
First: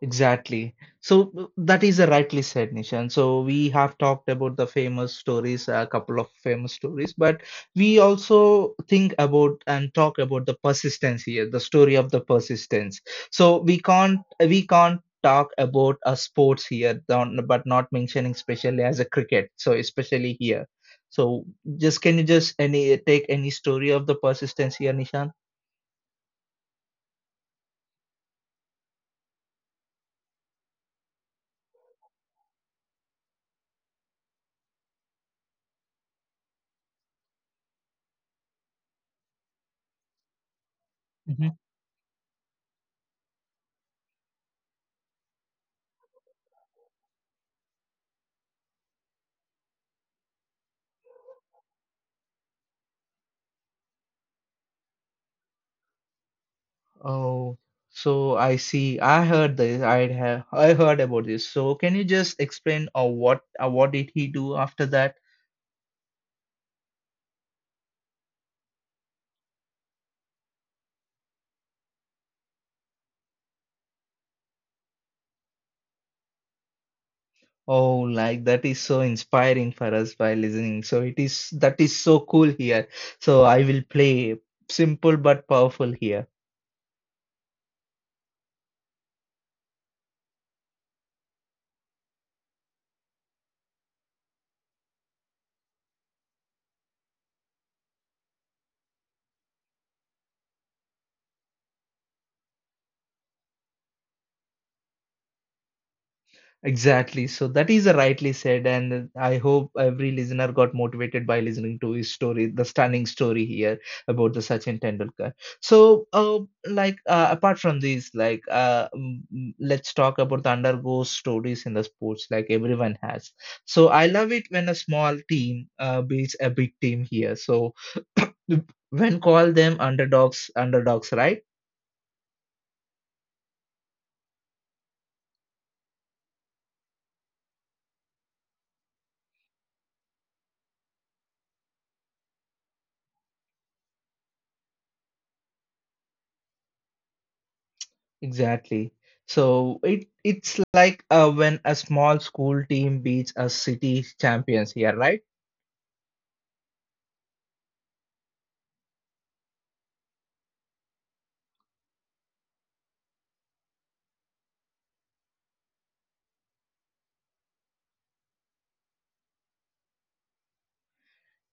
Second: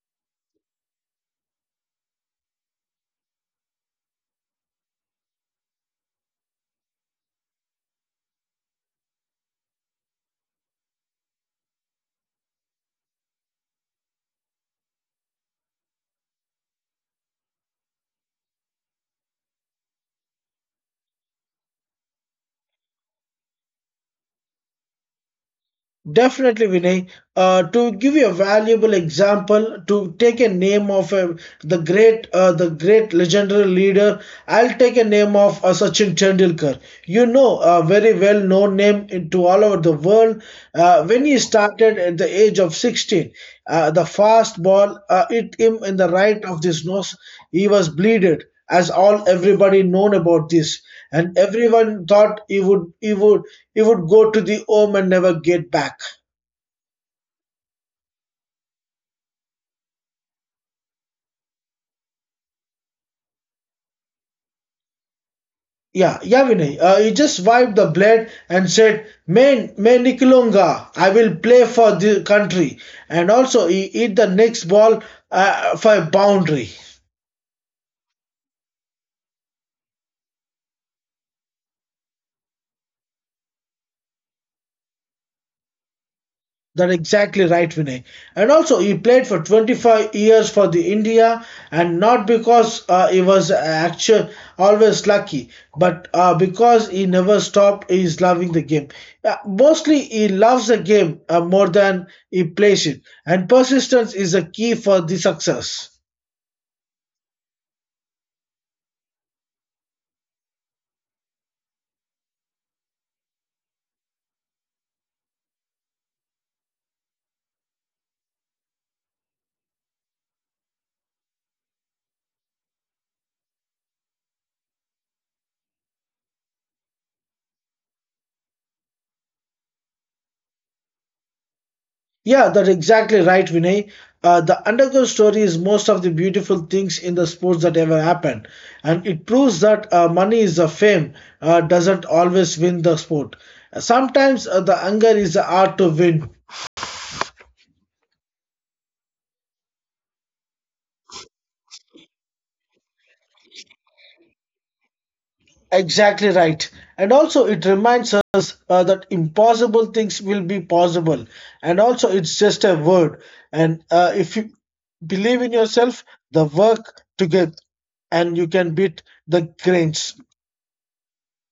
A: Exactly. So uh, that is a rightly said, Nishan. So we have talked about the famous stories, a couple of famous stories, but we also think about and talk about the persistence here, the story of the persistence. So we can't we can't talk about a sports here, don- but not mentioning especially as a cricket. So especially here. So just can you just any take any story of the persistence here, Nishan?
B: Definitely, Vinay. Uh, to give you a valuable example, to take a name of a, the great, uh, the great legendary leader, I'll take a name of uh, Sachin Tendulkar, you know, a very well known name into all over the world. Uh, when he
A: Hmm.
B: started at the age of sixteen, uh, the fast ball uh, hit him in the right of his nose. He was bleeded, as all everybody known about this, and everyone thought he would he would he would go to the home and never get back.
A: Oh, so I see. I heard this. I have I heard about this. So can you just explain uh, what uh, what did he do after that?
B: Yeah, yeah, Vinay. Uh, he just wiped the blade and said, "Main, main Nikalunga, I will play for the country." And also, he hit the next ball uh, for a boundary.
A: Oh, like that is so inspiring for us by listening. So it is that is so cool here. So I will play simple but powerful here.
B: That's exactly right, Vinay. And also, he played for twenty-five years for the India, and not because uh, he was actually always lucky, but uh, because he never stopped his loving the game. Uh, mostly, he loves the game uh, more than he plays it, and persistence is a key for the success.
A: Exactly. So that is rightly said, and I hope every listener got motivated by listening to his story, the stunning story here about the Sachin Tendulkar. So, uh, like uh, apart from these, like uh, mm, mm, let's talk about the undergo stories in the sports, like everyone has. So I love it when a small team uh, beats a big team here. So when call them underdogs, underdogs, right?
B: Yeah, that's exactly right, Vinay. Uh, the underground story is most of the beautiful things in the sports that ever happened, and it proves that uh, money is the fame uh, doesn't always win the sport. Sometimes uh, the anger is the art to win.
A: Exactly. So it it's like uh, when a small school team beats a city champions here, right?
B: Exactly right. And also, it reminds us uh, that impossible things will be possible. And also, it's just a word. And uh, if you believe in yourself, the work together, and you can beat the grains.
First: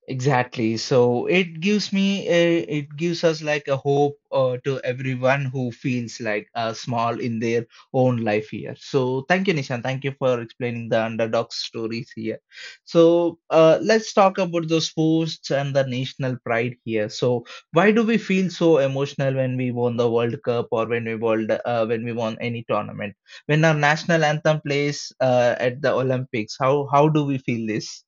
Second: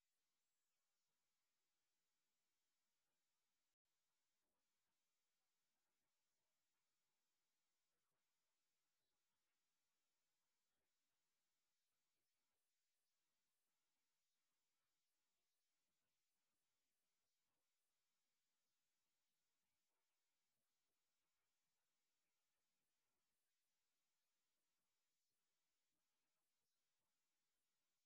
A: Exactly. So it gives me a, it gives us like a hope uh, to everyone who feels like uh, small in their own life here. So thank you, Nishan. Thank you for explaining the underdog stories here. So uh, let's talk about the sports and the national pride here. So why do we feel so emotional when we won the World Cup or when we world uh, when we won any tournament? When our national anthem plays uh, at the Olympics, how how do we feel this?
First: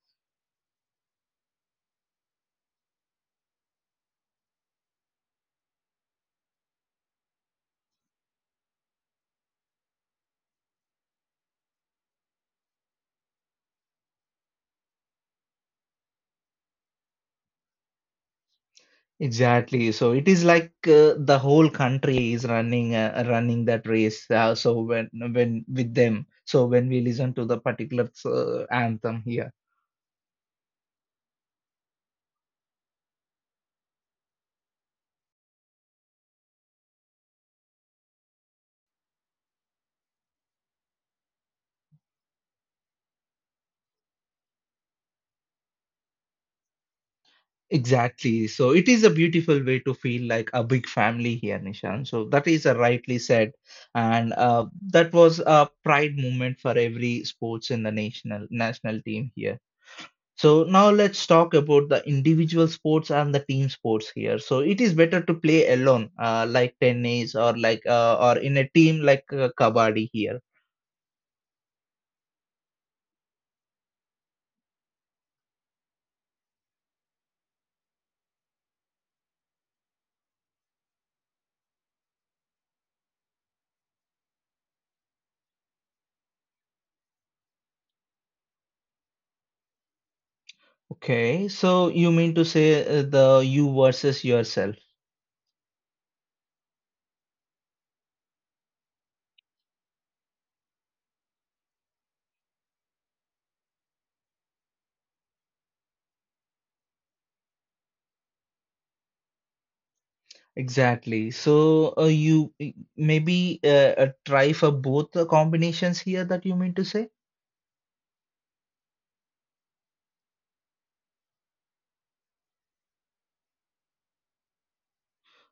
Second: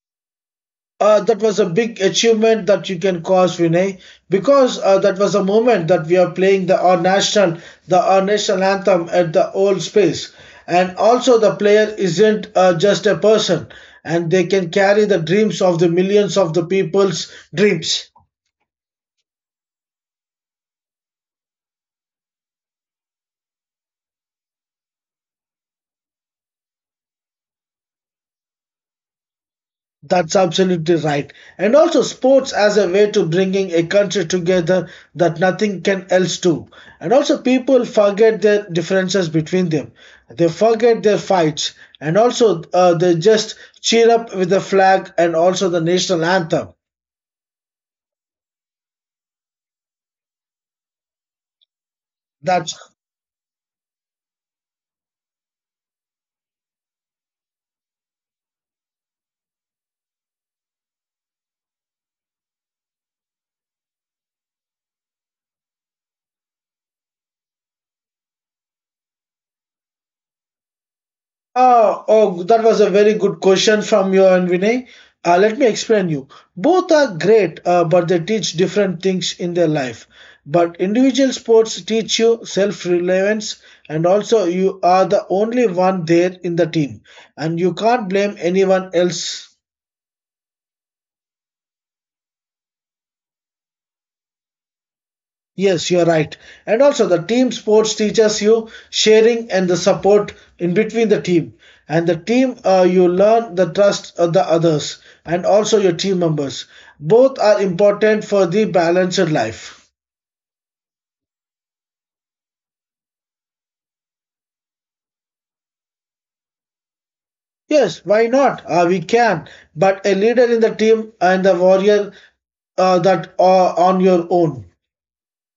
B: Uh, that was a big achievement that you can cause, Vinay, because uh, that was a moment that we are playing the our national the our national anthem at the old space, and also the player isn't uh, just a person, and they can carry the dreams of the millions of the people's dreams.
A: Exactly. So it is like uh, the whole country is running uh, running that race. Uh, so when when with them, so when we listen to the particular uh, anthem here,
B: That's absolutely right. And also sports as a way to bringing a country together that nothing can else do. And also people forget their differences between them. They forget their fights. And also uh, they just cheer up with the flag and also the national anthem.
A: exactly. So it is a beautiful way to feel like a big family here, Nishan. So that is
B: That's
A: a rightly said, and uh, that was a pride moment for every sports in the national national team here. So now let's talk about the individual sports and the team sports here. So it is better to play alone, uh, like tennis or like uh, or in a team like uh, kabaddi here.
B: Ah, oh, that was a very good question from you and Vinay. Uh, let me explain you. Both are great, uh, but they teach different things in their life. But individual sports teach you self-reliance, and also you are the only one there in the team, and you can't blame anyone else.
A: Okay, so you mean to say uh, the you versus yourself.
B: Yes, you're right. And also, the team sports teaches you sharing and the support in between the team. And the team, uh, you learn the trust of the others and also your team members. Both are important for the balanced life.
A: Exactly. So uh, you uh, maybe uh, uh, try for both the combinations here that you mean to say?
B: Yes, why not? Uh, we can. But a leader in the team and the warrior uh, that are on your own.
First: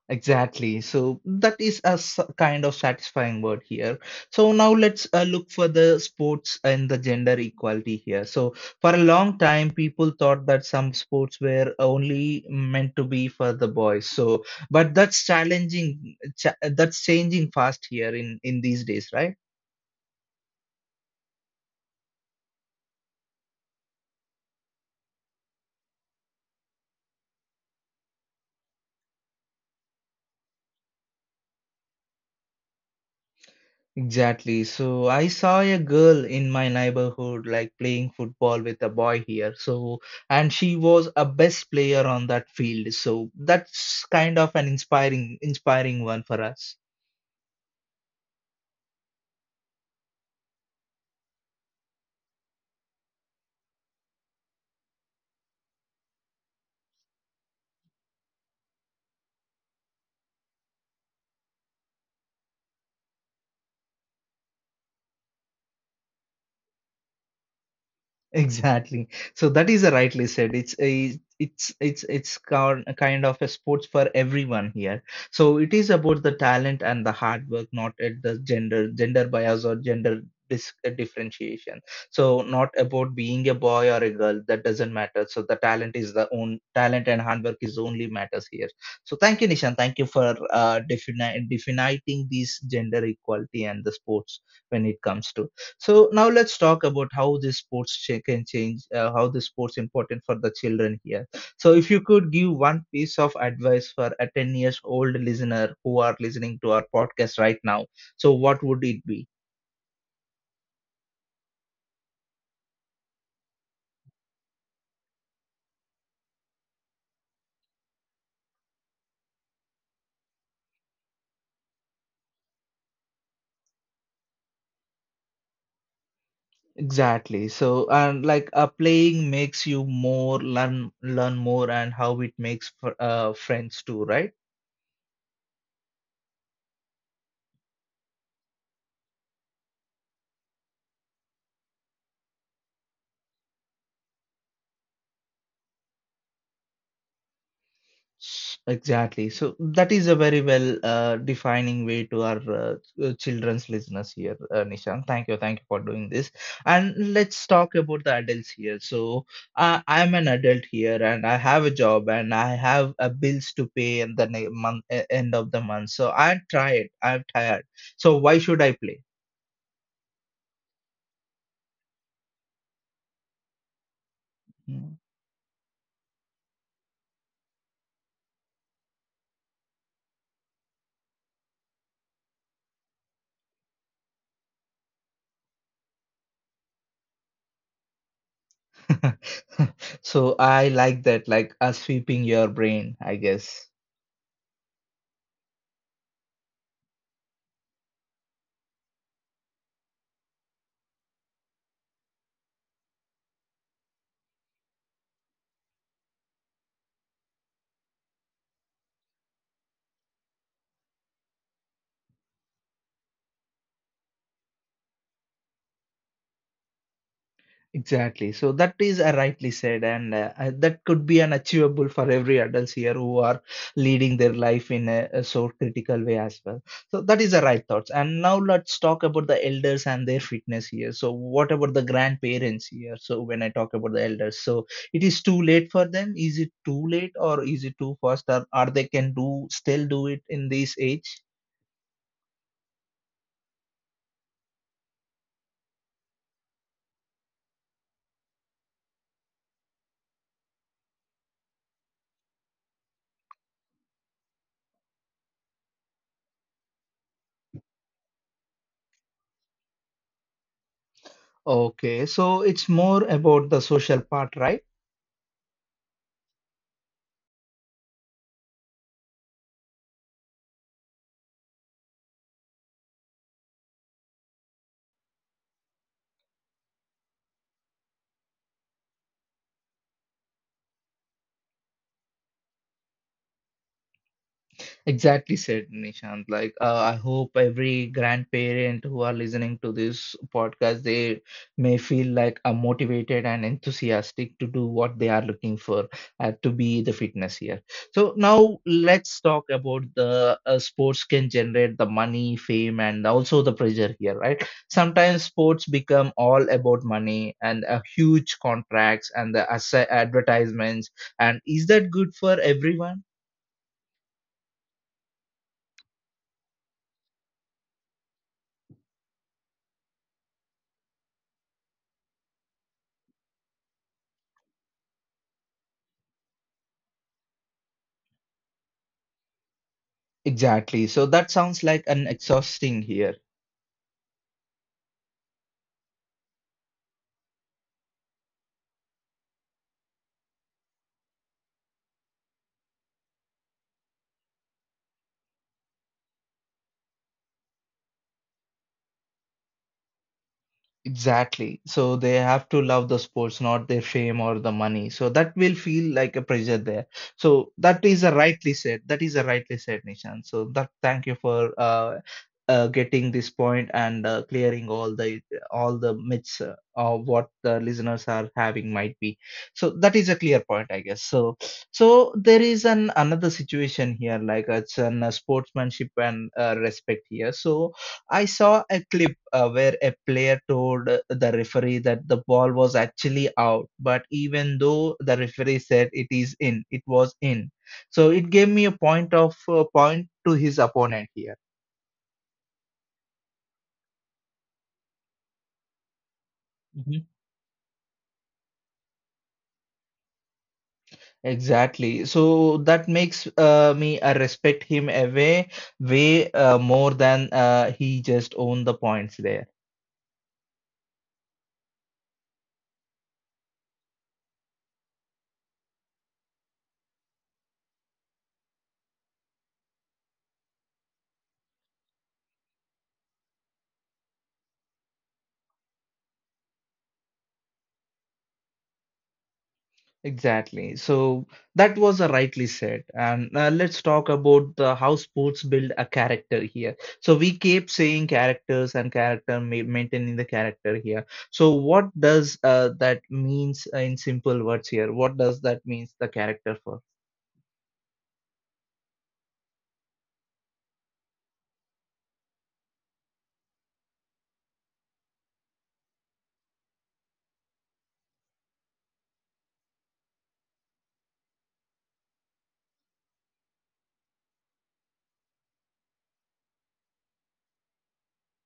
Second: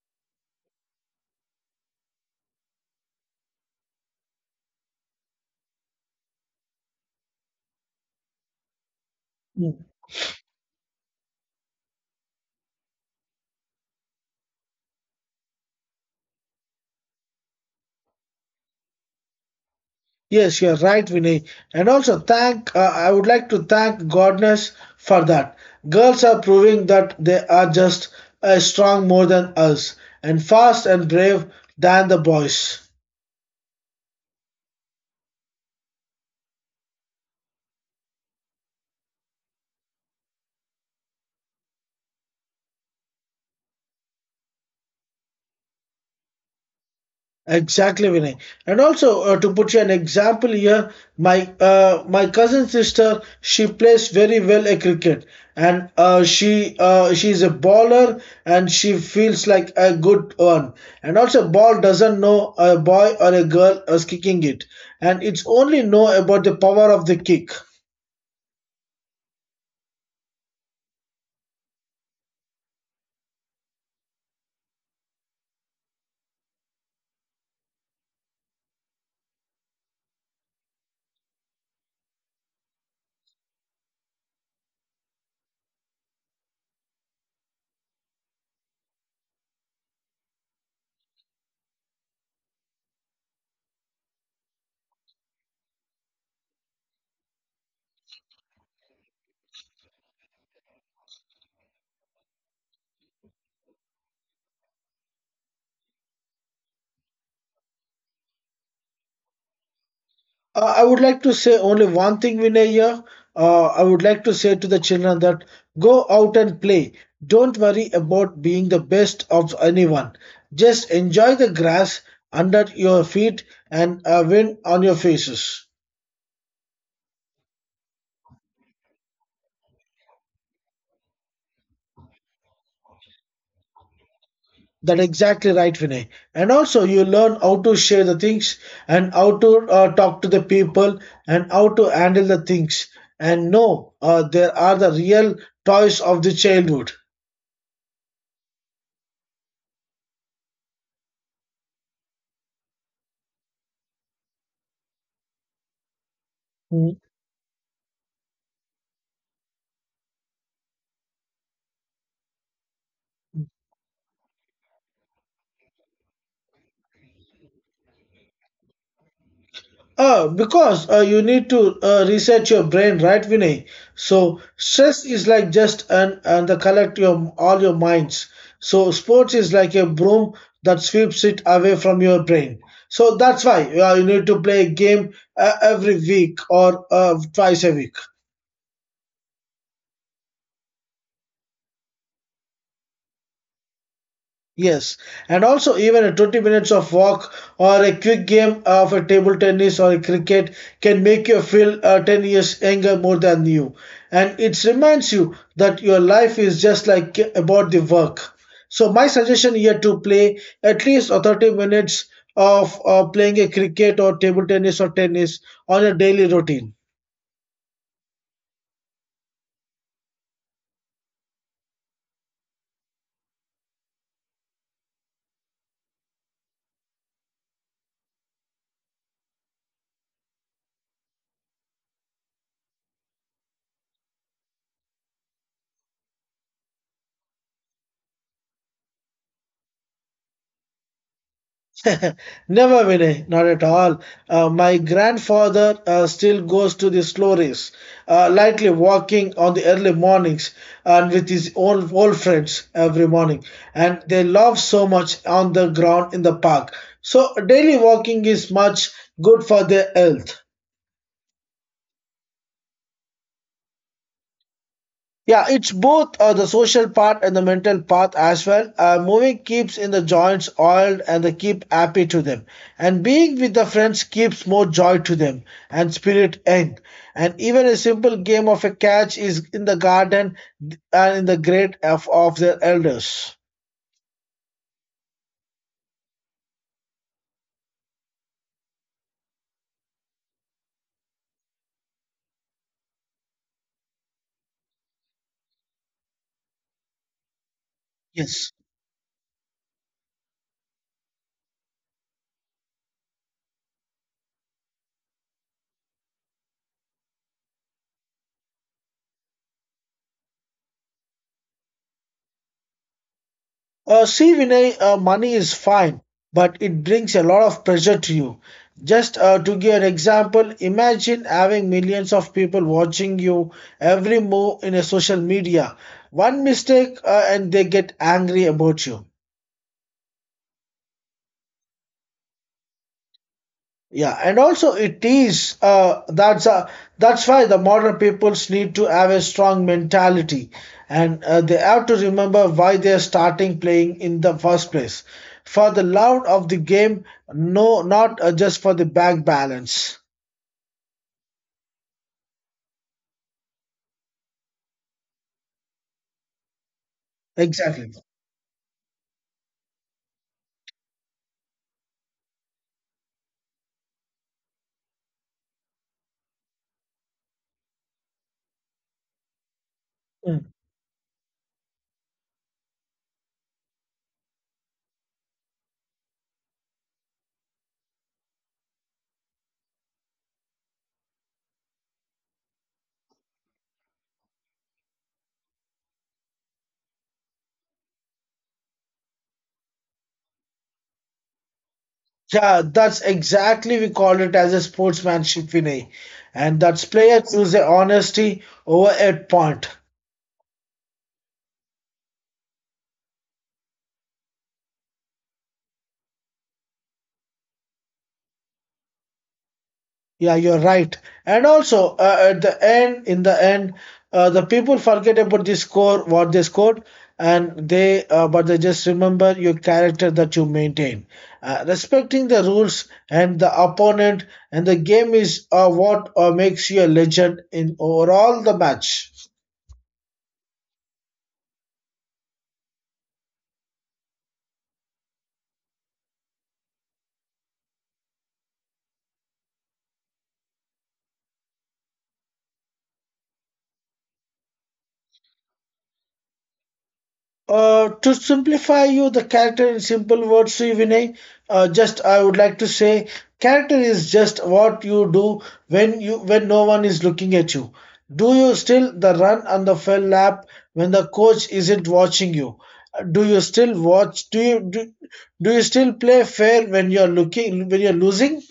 A: Exactly. So that is a s- kind of satisfying word here. So now let's uh, look for the sports and the gender equality here. So for a long time, people thought that some sports were only meant to be for the boys. So, but that's challenging. Ch- that's changing fast here in in these days, right?
B: Yes, you're right, Vinay. And also, thank uh, I would like to thank goddess for that. Girls are proving that they are just as strong more than us and fast and brave than the boys.
A: Exactly. So I saw a girl in my neighborhood like playing football with a boy here. So, and she was a best player on that field. So that's kind of an inspiring, inspiring one for us.
B: Exactly, Vinay. And also, uh, to put you an example here, my uh, my cousin sister, she plays very well at cricket, and uh, she uh, she's a baller, and she feels like a good one. And also, ball doesn't know a boy or a girl is kicking it, and it's only know about the power of the kick.
A: Exactly. So that is rightly said. It's a it's it's it's kind kind of a sports for everyone here. So it is about the talent and the hard work, not at the gender gender bias or gender dis uh, differentiation. So not about being a boy or a girl. That doesn't matter. So the talent is the own talent and hard work is only matters here. So thank you, Nishan. Thank you for uh, defini defining these gender equality and the sports when it comes to. So now let's talk about how this sports cha- can change, uh, how the sports important for the children here. So if you could give one piece of advice for a ten years old listener who are listening to our podcast right now, so what would it be?
B: Uh, I would like to say only one thing, Vinay. Here. Uh, I would like to say to the children that go out and play. Don't worry about being the best of anyone. Just enjoy the grass under your feet and uh, wind on your faces.
A: Exactly. So and like uh, playing makes you more learn learn more and how it makes fr- uh, friends too, right?
B: That exactly right, Vinay. And also, you learn how to share the things and how to uh, talk to the people and how to handle the things. And no, uh, there are the real toys of the childhood.
A: Exactly. So that is a very well uh, defining way to our uh, uh, children's listeners here, uh, Nishan. Thank you, thank you for doing this.
B: Hmm.
A: And let's talk about the adults here. So I I'm an adult here, and I have a job, and I have uh, bills to pay in the ne- month, uh, end of the month. So I'm tired. I'm tired. So why should I play?
B: Uh, because uh, you need to uh, reset your brain, right, Vinay? So
A: Hmm.
B: stress is like just an and the collect your all your minds. So sports is like a broom that sweeps it away from your brain. So that's why uh, you need to play a game uh, every week or uh, twice a week.
A: So I like that, like uh, sweeping your brain, I guess.
B: Yes, and also even a twenty minutes of walk or a quick game of a table tennis or a cricket can make you feel uh, ten years younger more than you. And it reminds you that your life is just like uh, about the work. So my suggestion here to play at least uh, thirty minutes of uh, playing a cricket or table tennis or tennis on a daily routine.
A: Exactly. So that is uh, rightly said, and uh, uh, that could be an achievable for every adults here who are leading their life in a, a so critical way as well. So that is the right thoughts. And now let's talk about the elders and their fitness here. So what about the grandparents here? So when I talk about the elders, so it is too late for them. Is it too late or is it too fast? Or are they can do still do it in this age?
B: Never, Vinay, not at all. Uh, my grandfather uh, still goes to the slow race, uh, lightly walking on the early mornings uh, and with his old, old friends every morning. And they love so much on the ground in the park. So, daily walking is much good for their health.
A: Okay, so it's more about the social part, right?
B: Yeah, it's both uh, the social part and the mental part as well. Uh, moving keeps in the joints oiled and they keep happy to them. And being with the friends keeps more joy to them and spirit end. And even a simple game of a catch is in the garden and in the grate of, of their elders.
A: Exactly said Nishant. Like, uh, I hope every grandparent who are listening to this podcast, they may feel like uh, motivated and enthusiastic to do what they are looking for uh, to be the fitness here. So
B: Yes.
A: now let's talk about the uh, sports can generate the money, fame, and also the pressure here, right? Sometimes sports become all about money and uh, huge contracts and the assa- advertisements. And is that good for everyone?
B: Uh, see, Vinay, uh, money is fine, but it brings a lot of pressure to you. Just uh, to give an example, imagine having millions of people watching you every move in a social media. One mistake uh, and they get angry about you.
A: Exactly. So that sounds like an exhausting here.
B: Yeah, and also it is uh, that's uh, that's why the modern peoples need to have a strong mentality, and uh, they have to remember why they're starting playing in the first place, for the love of the game, no, not uh, just for the bank balance.
A: Exactly. So they have to love the sports, not their fame or the money. So that will feel like a pressure there. So that
B: Exactly.
A: is a rightly said. That is a rightly said, Nishan. So that thank you for uh, uh, getting this point and uh, clearing all the all the myths uh, of what the listeners are having might be. So that is a
B: Mm.
A: clear point, I guess. So so there is an another situation here, like it's an uh, sportsmanship and uh, respect here. So I saw a clip uh, where a player told uh, the referee that the ball was actually out, but even though the referee said it is in, it was in. So it gave me a point of uh, point to his opponent here.
B: Yeah, that's exactly we call it as a sportsmanship, Vinay, and that's
A: Mhm.
B: players choose a honesty over a point.
A: Exactly. So that makes uh, me uh, respect him a way, way uh, more than uh, he just owned the points there.
B: Yeah, you're right. And also, uh, at the end, in the end, uh, the people forget about the score, what they scored, and they, uh, but they just remember your character that you maintain. Uh, respecting the rules and the opponent and the game is uh, what uh, makes you a legend in overall the match.
A: Exactly. So that was a rightly said. And uh, let's talk about the how sports build a character here. So we keep saying characters and character ma- maintaining the character here. So what does uh, that means uh, in simple words here? What does that means the character for?
B: Uh, to simplify you the character in simple words, Sri Vinay, uh, just I would like to say character is just what you do when you when no one is looking at you. Do you still the run on the fell lap when the coach isn't watching you? Uh, Do you still watch? Do you do, do you still play fair when you're looking when you're losing?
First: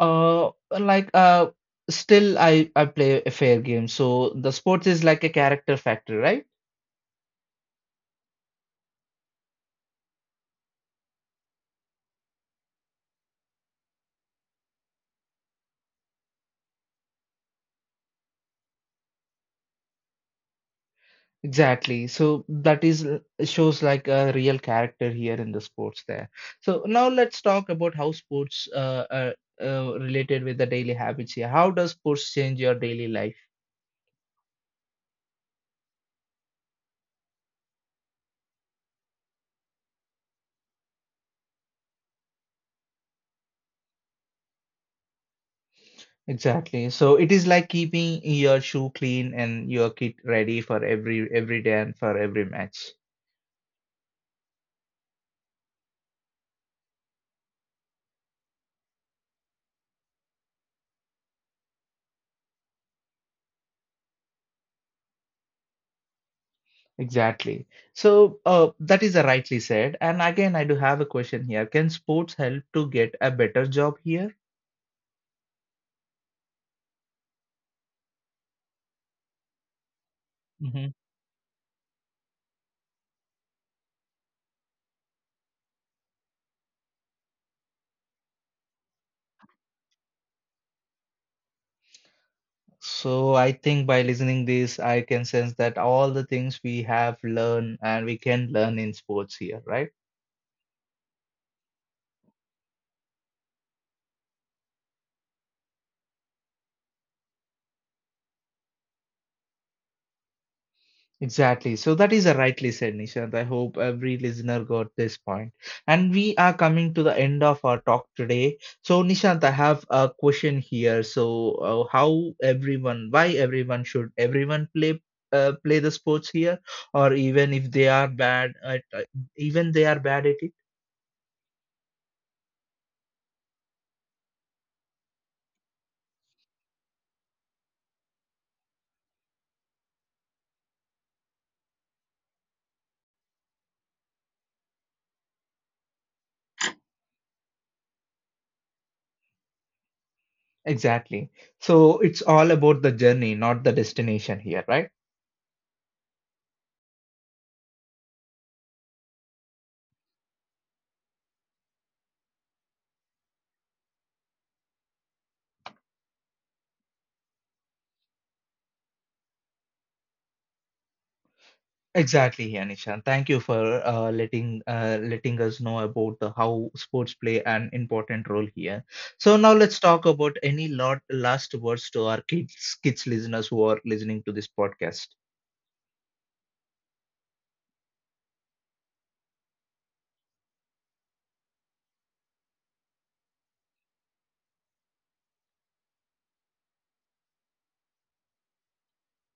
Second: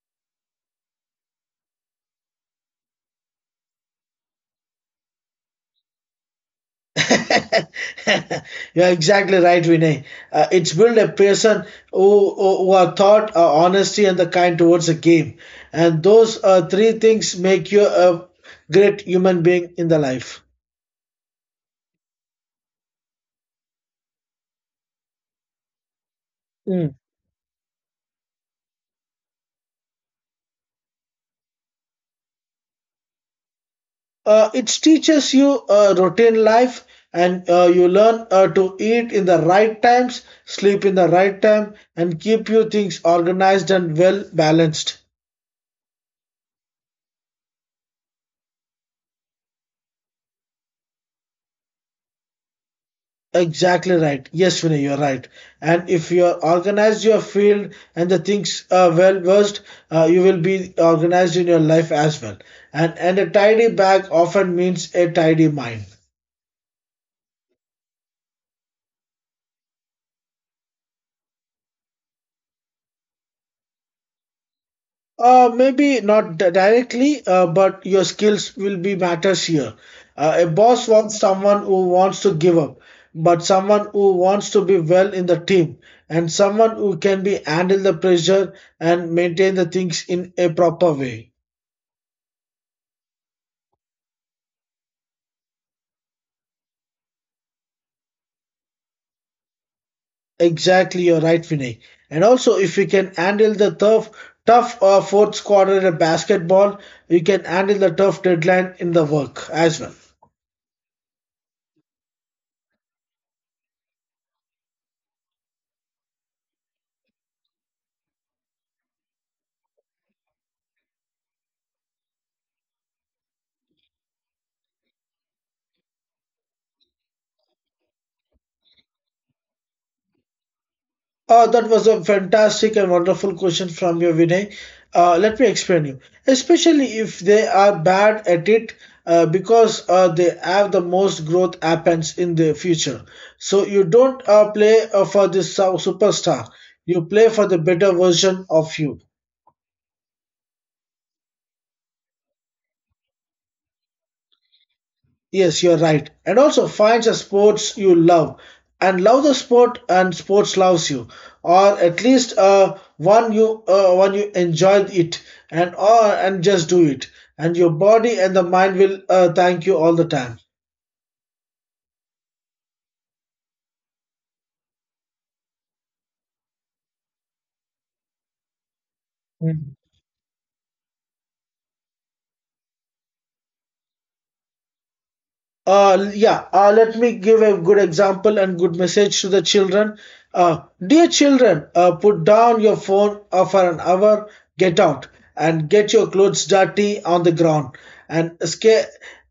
A: Uh, like uh, still I I play a fair game. So the sports is like a character factor, right?
B: You're exactly right, Vinay. Uh, it's built a person who, who, who are thought, uh, honesty, and the kind towards a game. And those uh, three things make you a great human being in the life.
A: Exactly. So that is uh, shows like a real character here in the sports there. So
B: Mm.
A: now let's talk about how sports uh, uh, uh, related with the daily habits here. How does sports change your daily life?
B: Uh, it teaches you uh, routine life and uh, you learn uh, to eat in the right times, sleep in the right time, and keep your things organized and well balanced.
A: Exactly. So it is like keeping your shoe clean and your kit ready for every every day and for every match.
B: Exactly right. Yes, Vinay, you're right. And if you are organized your field and the things are well versed, uh, you will be organized in your life as well. And and a tidy bag often means a tidy mind.
A: Exactly. So uh, that is a rightly said. And again, I do have a question here. Can sports help to get a better job here?
B: Uh, maybe not di- directly, uh, but your skills will be matters here. Uh, a boss wants someone who wants to give up, but someone who wants to be well in the team, and someone who can be handle the pressure and maintain the things in a proper way.
A: So I think by listening this, I can sense that all the things we have learned and we can learn in sports here, right?
B: Exactly, you're right, Vinay. And also, if we can handle the tough, tough uh, fourth quarter in basketball, we can handle the tough deadline in the work as well.
A: Exactly. So that is a rightly said, Nishant. I hope every listener got this point. And we are coming to the end of our talk today. So Nishant, I have a question here. So uh, how everyone, why everyone should everyone play uh, play the sports here, or even if they are bad at, uh, even they are bad at it?
B: Uh, that was a fantastic and wonderful question from you, Vinay. Uh, let me explain you. Especially if they are bad at it, uh, because uh, they have the most growth happens in the future. So you don't uh, play uh, for this uh, superstar. You play for the better version of you.
A: Exactly. So it's all about the journey, not the destination here, right?
B: Yes, you're right. And also finds a sports you love and love the sport and sports loves you or at least uh, one you uh, one you enjoy it and uh, and just do it and your body and the mind will uh, thank you all the time.
A: Exactly, yeah, Nishan. Thank you for uh, letting uh, letting us know about the, how sports play an important role here. So now let's talk about any lot, last words to our kids, kids listeners who are listening to this podcast.
B: Uh, yeah, uh, let me give a good example and good message to the children. Uh, dear children, uh, put down your phone uh, for an hour, get out, and get your clothes dirty on the ground, and sca-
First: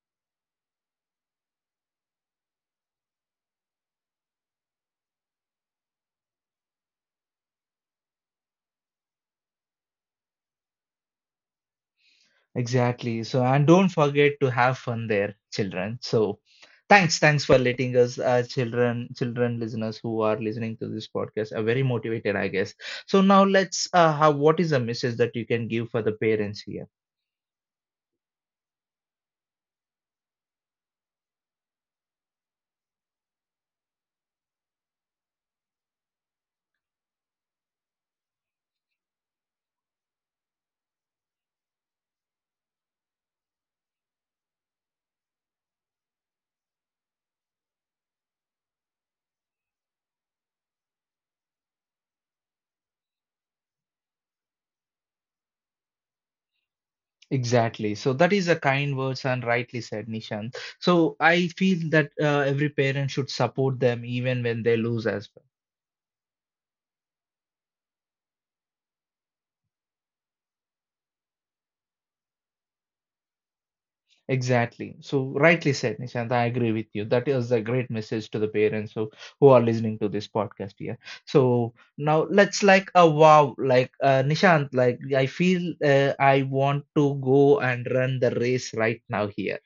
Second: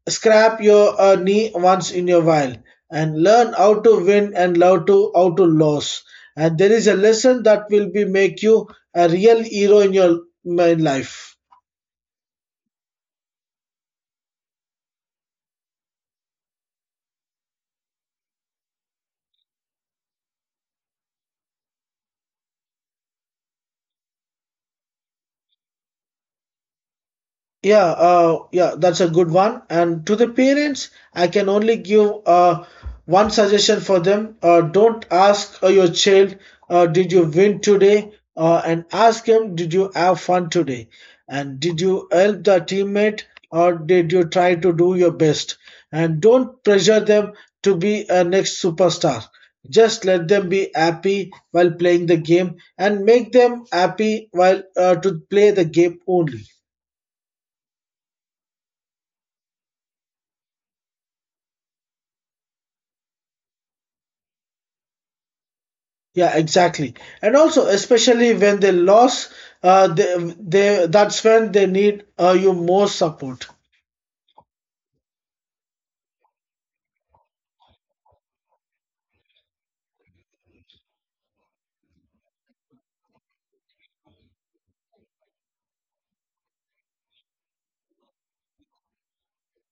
B: scrap your uh, knee once in a while, and learn how to win and how to how to lose. And there is a lesson that will be make you a real hero in your in life.
A: Exactly. So, and don't forget to have fun there, children. So, thanks, thanks for letting us, uh, children, children listeners who are listening to this podcast are very motivated, I guess. So now let's, uh, have what is a message that you can give for the parents here?
B: Yeah, uh, yeah, that's a good one. And to the parents, I can only give uh, one suggestion for them. Uh, don't ask uh, your child, uh, did you win today? Uh, and ask him, did you have fun today? And did you help the teammate or did you try to do your best? And don't pressure them to be a next superstar. Just let them be happy while playing the game and make them happy while uh, to play the game only.
A: Exactly. So that is a kind words and rightly said, Nishant. So I feel that uh, every parent should support them even when they lose as well.
B: Yeah, exactly. And also, especially when they lose, uh, they, they that's when they need uh, you more support.
A: Exactly. So rightly said, Nishant. I agree with you. That is a great message to the parents who, who are listening to this podcast here. So now let's like a wow, like uh, Nishant, like I feel uh, I want to go and run the race right now here.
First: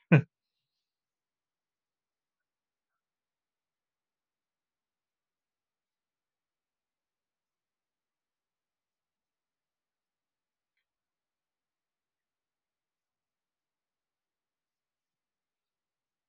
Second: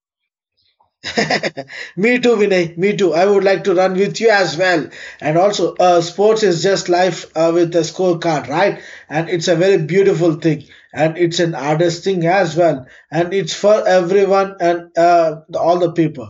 B: Me too, Vinay. Me too. I would like to run with you as well. And also, uh, sports is just life uh, with a scorecard, right? And it's a very beautiful thing, and it's an artist thing as well, and it's for everyone and uh, all the people.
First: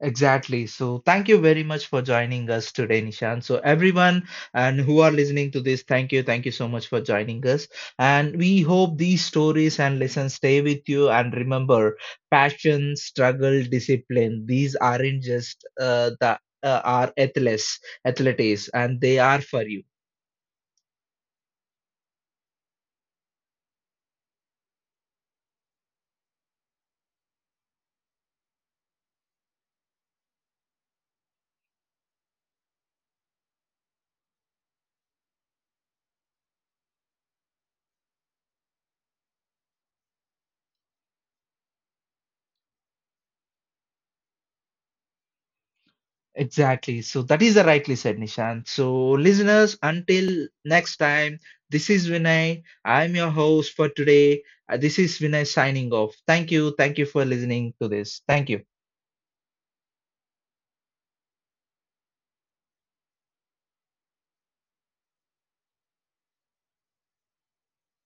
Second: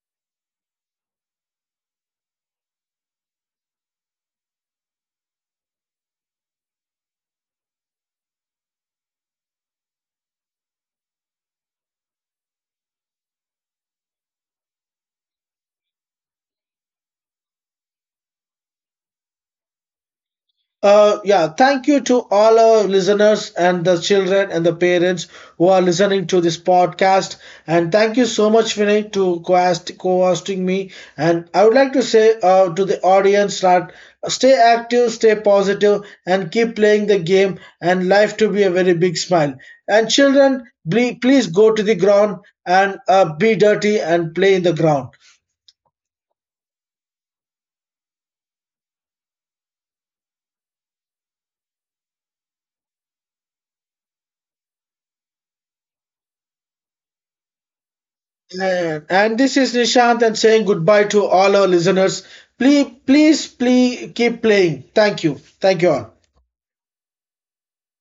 A: Exactly. So thank you very much for joining us today, Nishan. So everyone and who are listening to this, thank you. Thank you so much for joining us. And we hope these stories and lessons stay with you. And remember, passion, struggle, discipline, these aren't just uh, the uh, are athletes, athletes, and they are for you.
B: Uh, yeah, thank you to all our listeners and the children and the parents who are listening to this podcast. And thank you so much, Vinay, to co-host- co-hosting me. And I would like to say uh, to the audience that stay active, stay positive, and keep playing the game and life to be a very big smile. And children, ble- please go to the ground and uh, be dirty and play in the ground.
A: Exactly. So that is the rightly said, Nishant. So listeners, until next time, this is Vinay. I'm your host for today. Uh, This is Vinay signing off. Thank you. Thank you for listening to this. Thank you.
B: Man, and this is Nishant and saying goodbye to all our listeners. Please, please, please keep playing. Thank you. Thank you all.